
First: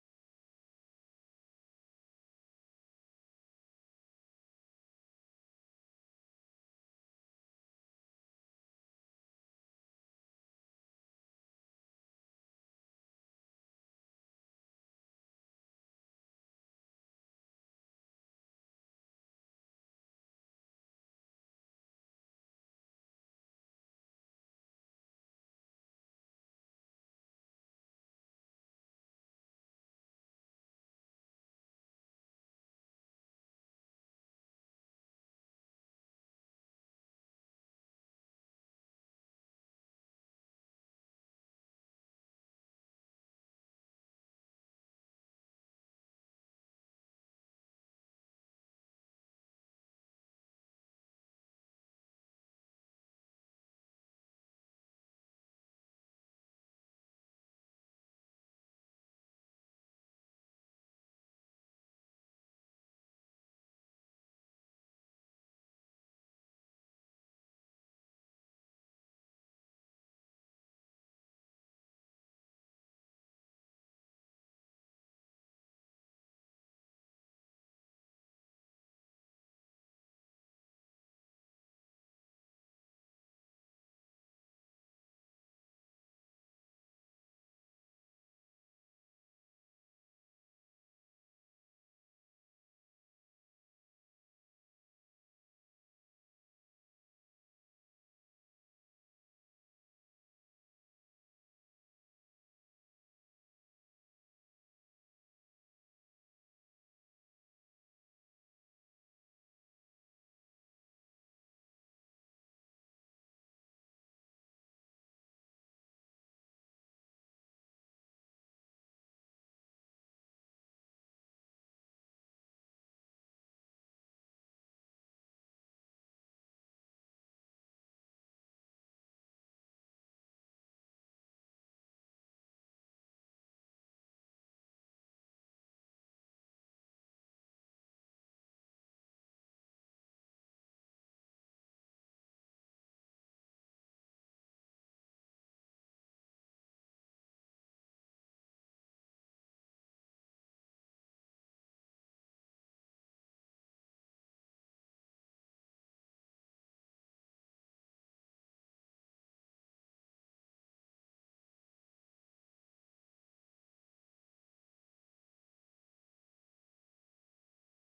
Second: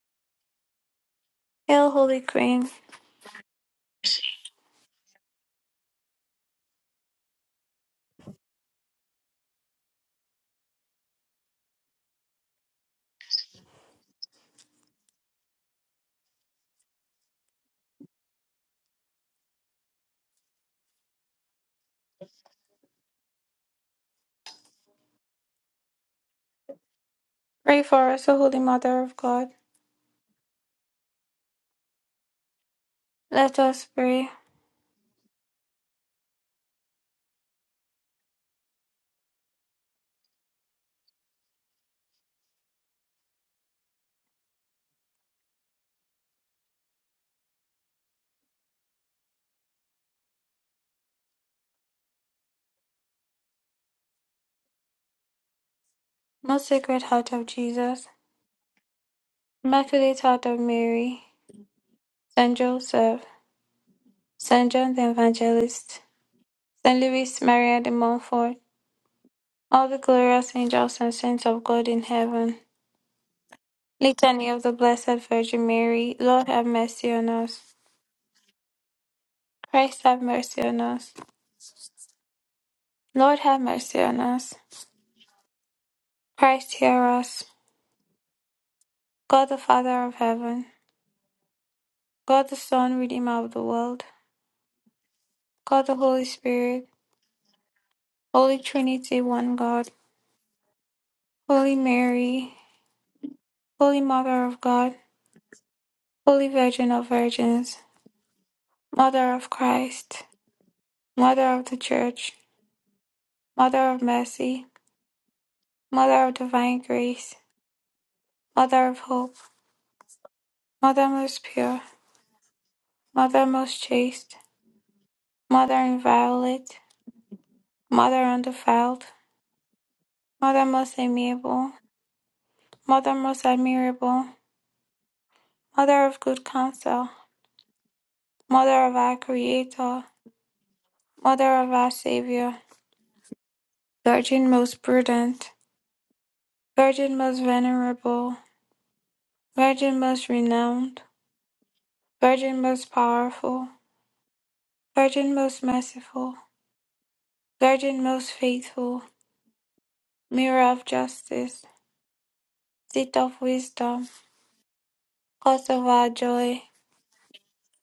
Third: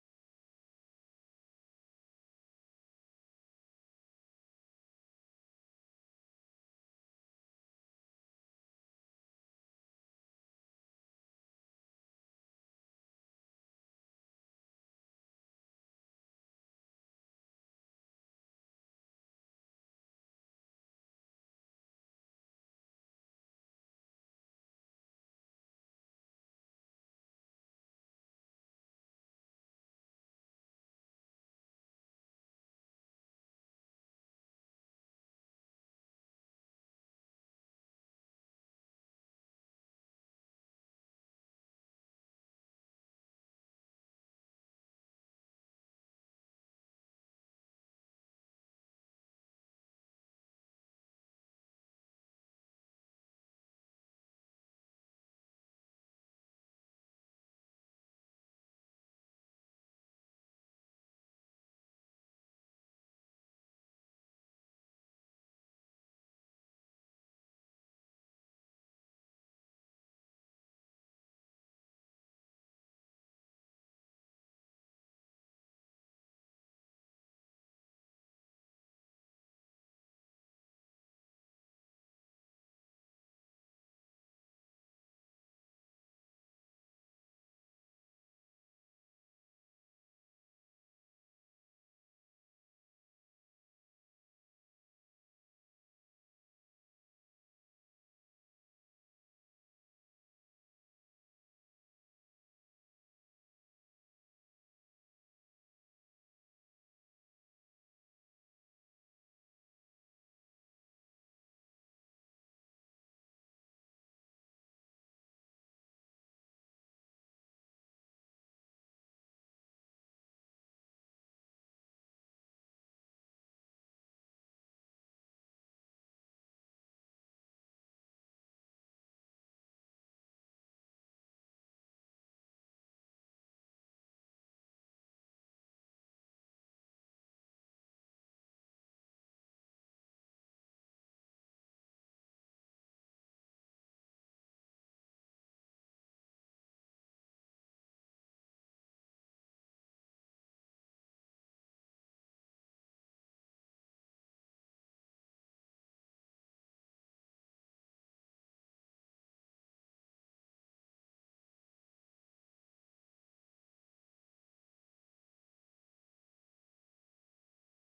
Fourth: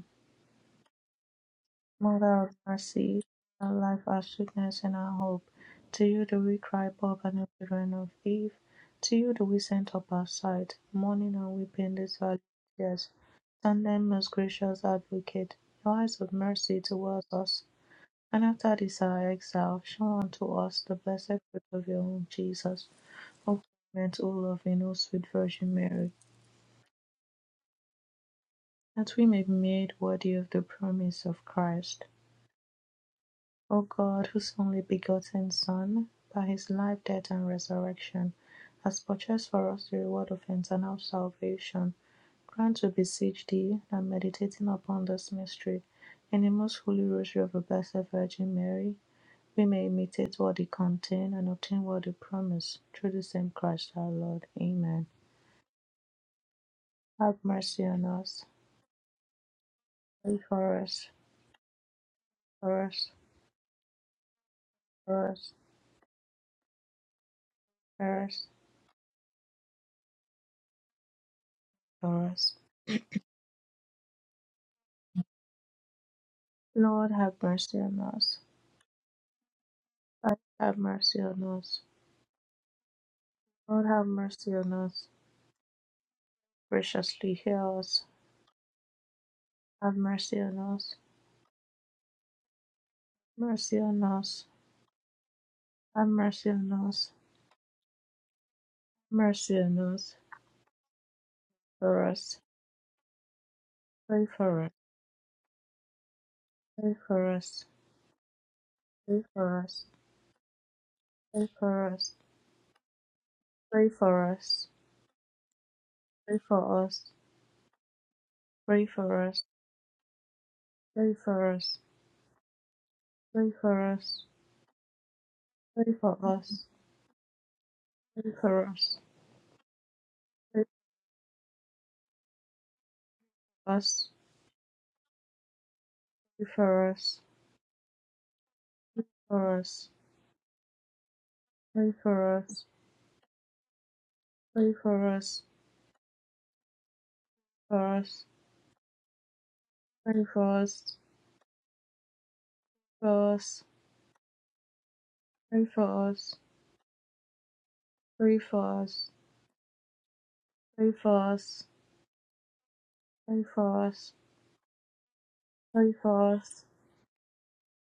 Hail, Holy Mother of Queen, mercy, our life, our sweetness, and our hope. To you do we cry, poor and children of Eve. To you do we send up our sight, mourning and weeping these valley of tears. Turn then, most gracious advocate, your eyes of mercy towards us, and after this our exile, show unto us the blessed fruit of your womb, Jesus. O clement, O loving, O sweet Virgin Mary, pray for us, O Holy Mother that of we may God. be made worthy of the promise of Christ. Let O us God, pray. whose only begotten Son, by his life, death, and resurrection, has purchased for us the reward of eternal salvation, grant, we beseech thee, that meditating upon this mystery, in the most holy rosary of the Blessed Virgin Mary, we may imitate what it contain and obtain what it promise through the same Christ our Lord. Amen. Most Sacred Heart Have of mercy on Jesus, us. Immaculate Pray Heart of for us, Mary, Saint for us, Joseph, Saint John the for us, Evangelist, Saint Louis Maria de for us, Montfort, all the glorious angels and saints of God in for us. heaven, Litany of the Blessed Virgin Mary, Lord have Lord, mercy on have us. mercy on us. Christ have Lord, mercy have on us. mercy on us. Lord have Lord, mercy have on us. mercy on us. Christ hear Graciously us. hear us. God the Have Father of mercy on heaven, us. God the Son, Redeemer of the Mercy on world, us. God the Have Holy mercy on Spirit, us. Holy Trinity, one Mercy on God. us. Holy For us. Mary, Holy Pray Mother of for us. God, Holy Virgin Pray of for us. Virgins, Pray Mother of for us. Christ, Mother Pray of the for us. Church, Pray Mother of for us. Mercy, Mother of Pray for Divine us. Grace, Pray Mother of for Hope, us. Mother Pray most pure, Mother for most us. chaste, Mother Pray for us. inviolate, Mother Pray for us. undefiled, Pray Mother most amiable, Mother most for us. admirable, Mother of good Pray for counsel, us. Mother of Pray our for us. Creator, Mother of our Pray for us. Pray for Savior, us. Virgin Pray most for us. prudent, Virgin most Pray venerable, Virgin Pray most Pray renowned, Virgin most Pray powerful, Virgin most merciful, Virgin most faithful, Mirror of justice, Seat of wisdom, Cause of Pray our for joy,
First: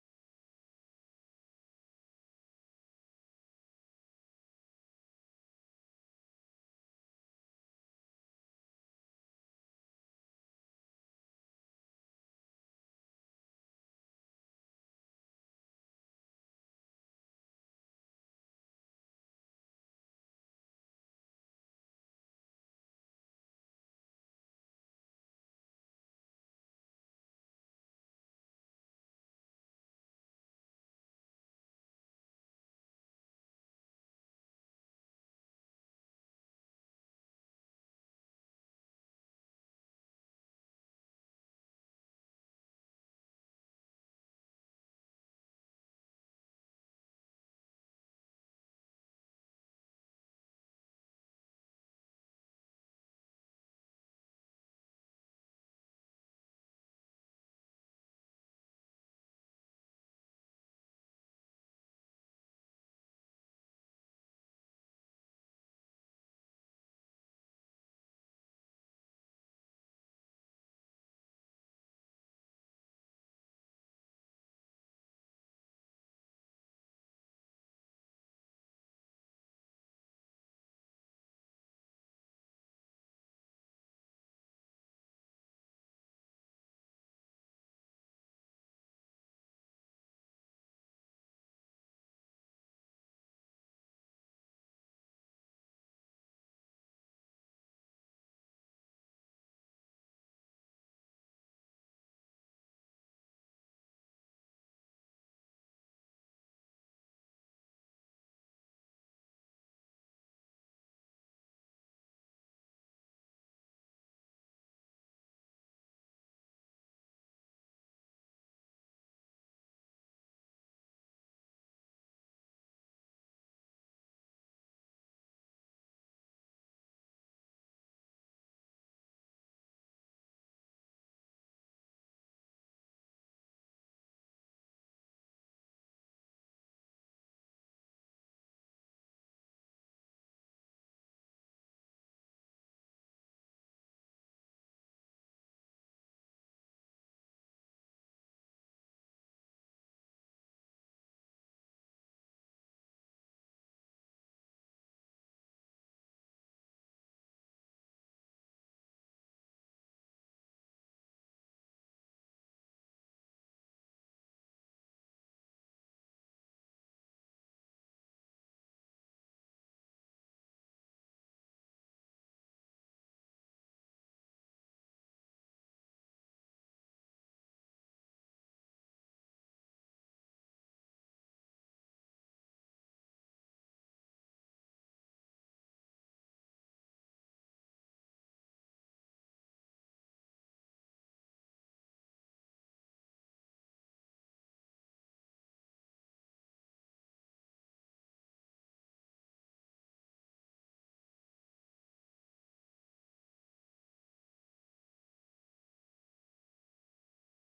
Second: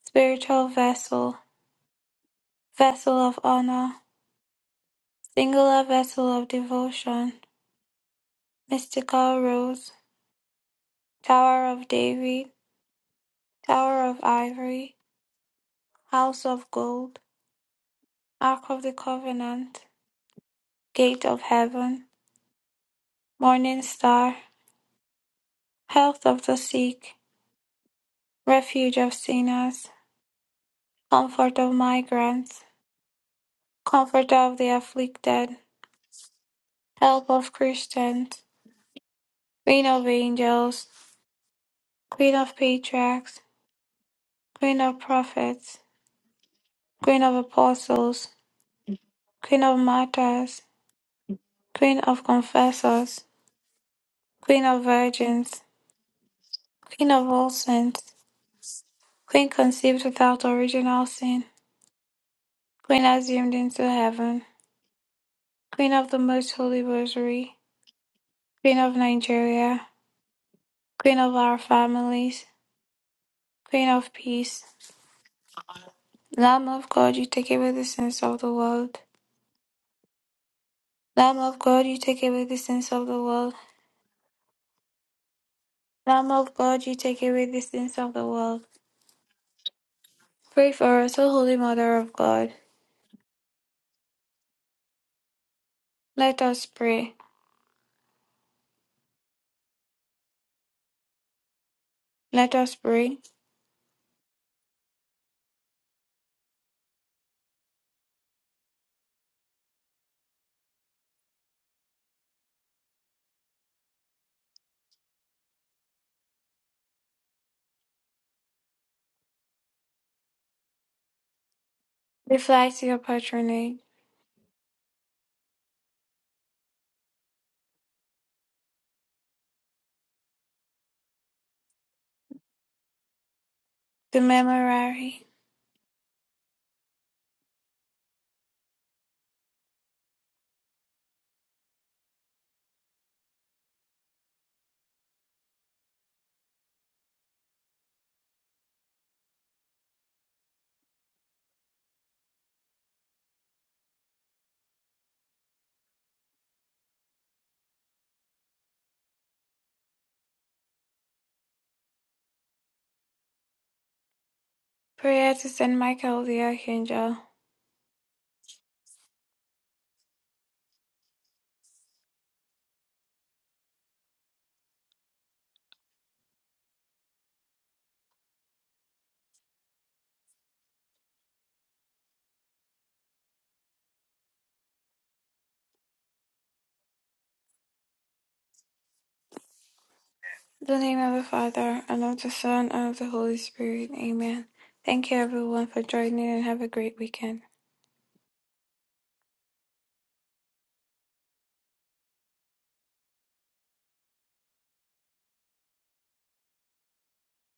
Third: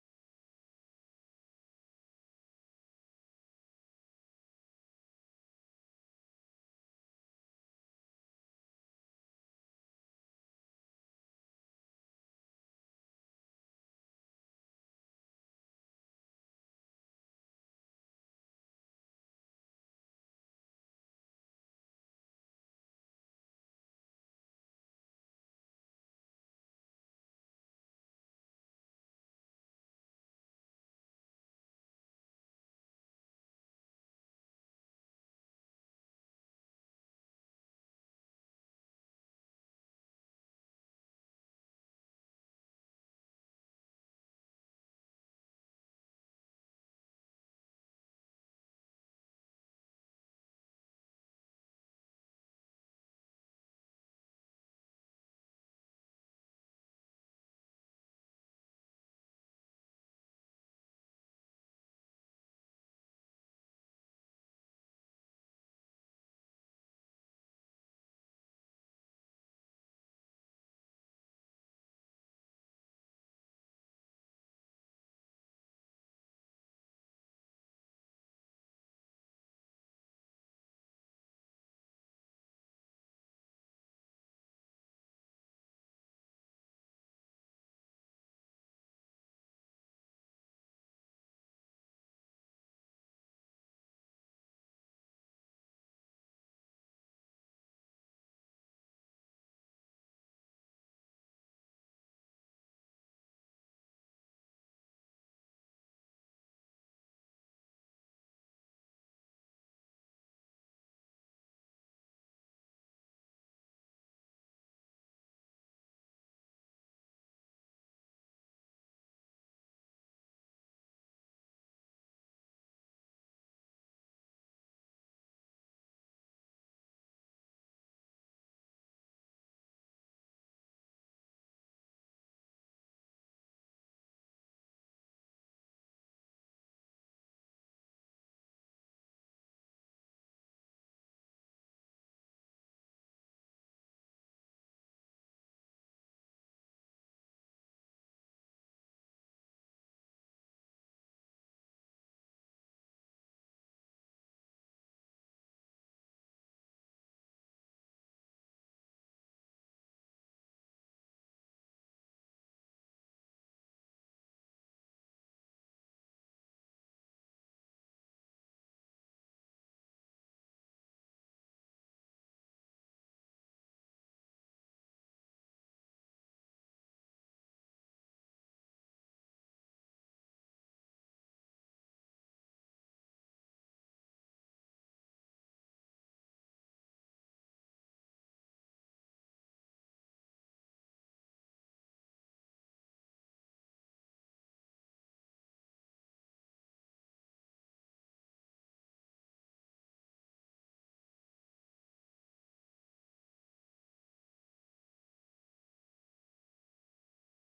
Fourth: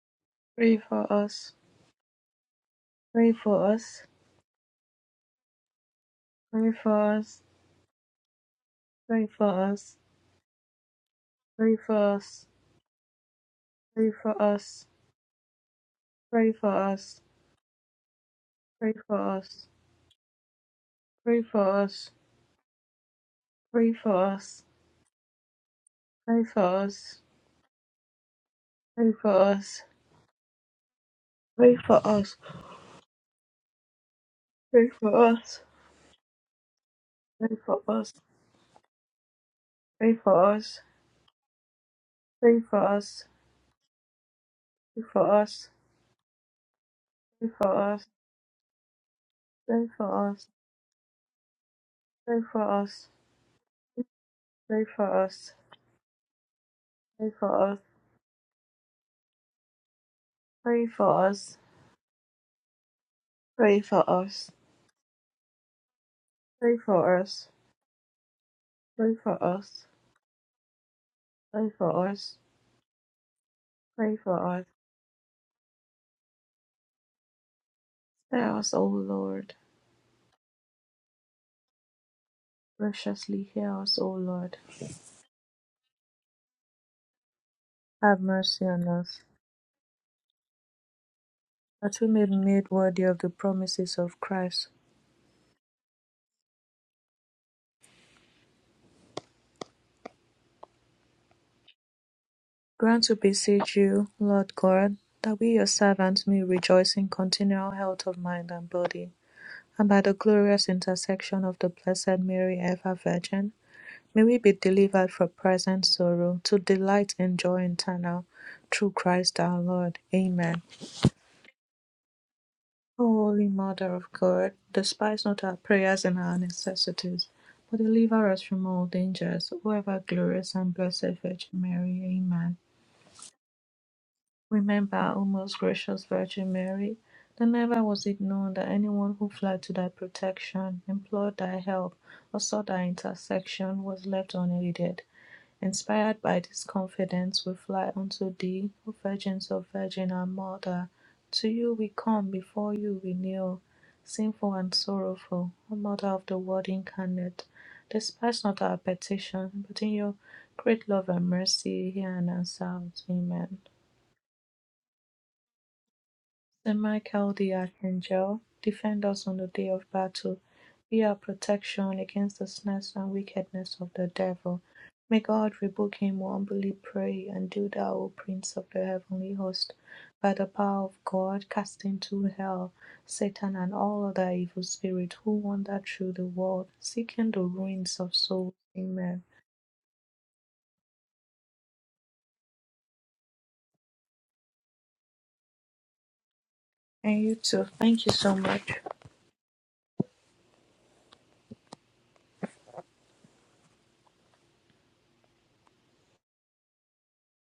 Spiritual for for vessel, us, Vessel pray for us. pray for us. pray for us. pray for us. pray of for honor, us. Singular vessel of Pray for us. devotion, Pray Mystical for us. rose, Tower Pray of David, Tower of for us. Pray for us. ivory, House Pray of for us. gold, Ark of Pray the for us. covenant, Gate Pray of for us. heaven, Morning Pray for us. star, Health Pray of the for sick, us. Refuge Pray of for us. sinners, comfort of Pray for us. migrants, comfort of the Pray for us. afflicted, help Pray of for us. Pray for us. Christians, Queen of Pray angels, Queen of for us. patriarchs, Queen of Pray for us. prophets, Queen of Pray for us, apostles, Queen of pray for us, martyrs, Queen of pray for us, confessors, Queen of pray for us, virgins, Queen of pray for all us, saints, Queen conceived without pray original for sin, us, Queen assumed pray into for heaven, us, Queen of the Most pray Holy for us, Rosary, Queen of pray for Nigeria, us, Queen of our pray for us, families, Queen of pray for peace, us. Lamb of God, you take away the sins of Hear the us, O world. Lord. Lamb of God, you take away the sins of the Graciously world. hear us, O Lord. Lamb of God, you take away the sins of Have the world. mercy on us, Pray for us, O Holy Mother that we of may be God. made worthy of the promises of Christ. Let us pray. Let us Grant, we pray. beseech you, Lord God, that we your servants may rejoice in continual health of mind and body and by the glorious intercession of the Blessed Mary, ever Virgin, may we be delivered from present sorrow to delight in joy eternal, through Christ our Lord. Amen. We fly to your O Holy patronage, Mother of God, despise not our prayers and our necessities, but deliver us from all dangers, O ever glorious and blessed Virgin Mary. Amen. the Remember, memorare. O most gracious Virgin Mary, that never was it known that anyone who fled to thy protection, implored thy help, or sought thy intercession was left unaided. Inspired by this confidence, we fly unto thee, O Virgin of Virgin, our Mother. To you we come, before you we kneel, sinful and sorrowful, O Mother of the Word incarnate. Despise not our petition, but in your great love and mercy, hear and answer us. Amen. Prayer to Saint Michael the Saint Archangel. Michael the Archangel, defend us on the day of battle. Be our protection against the snares and wickedness of the devil. May God rebuke him, we humbly pray, and do thou, O Prince of the heavenly host, by the power of God, cast into hell Satan and all other evil spirits who wander through the world, seeking the ruins of souls. Amen. In the name of the Father, and of the Son, and of the Holy Spirit. Amen. Thank you, everyone, for joining, and have a great And you weekend. too. Thank you so much.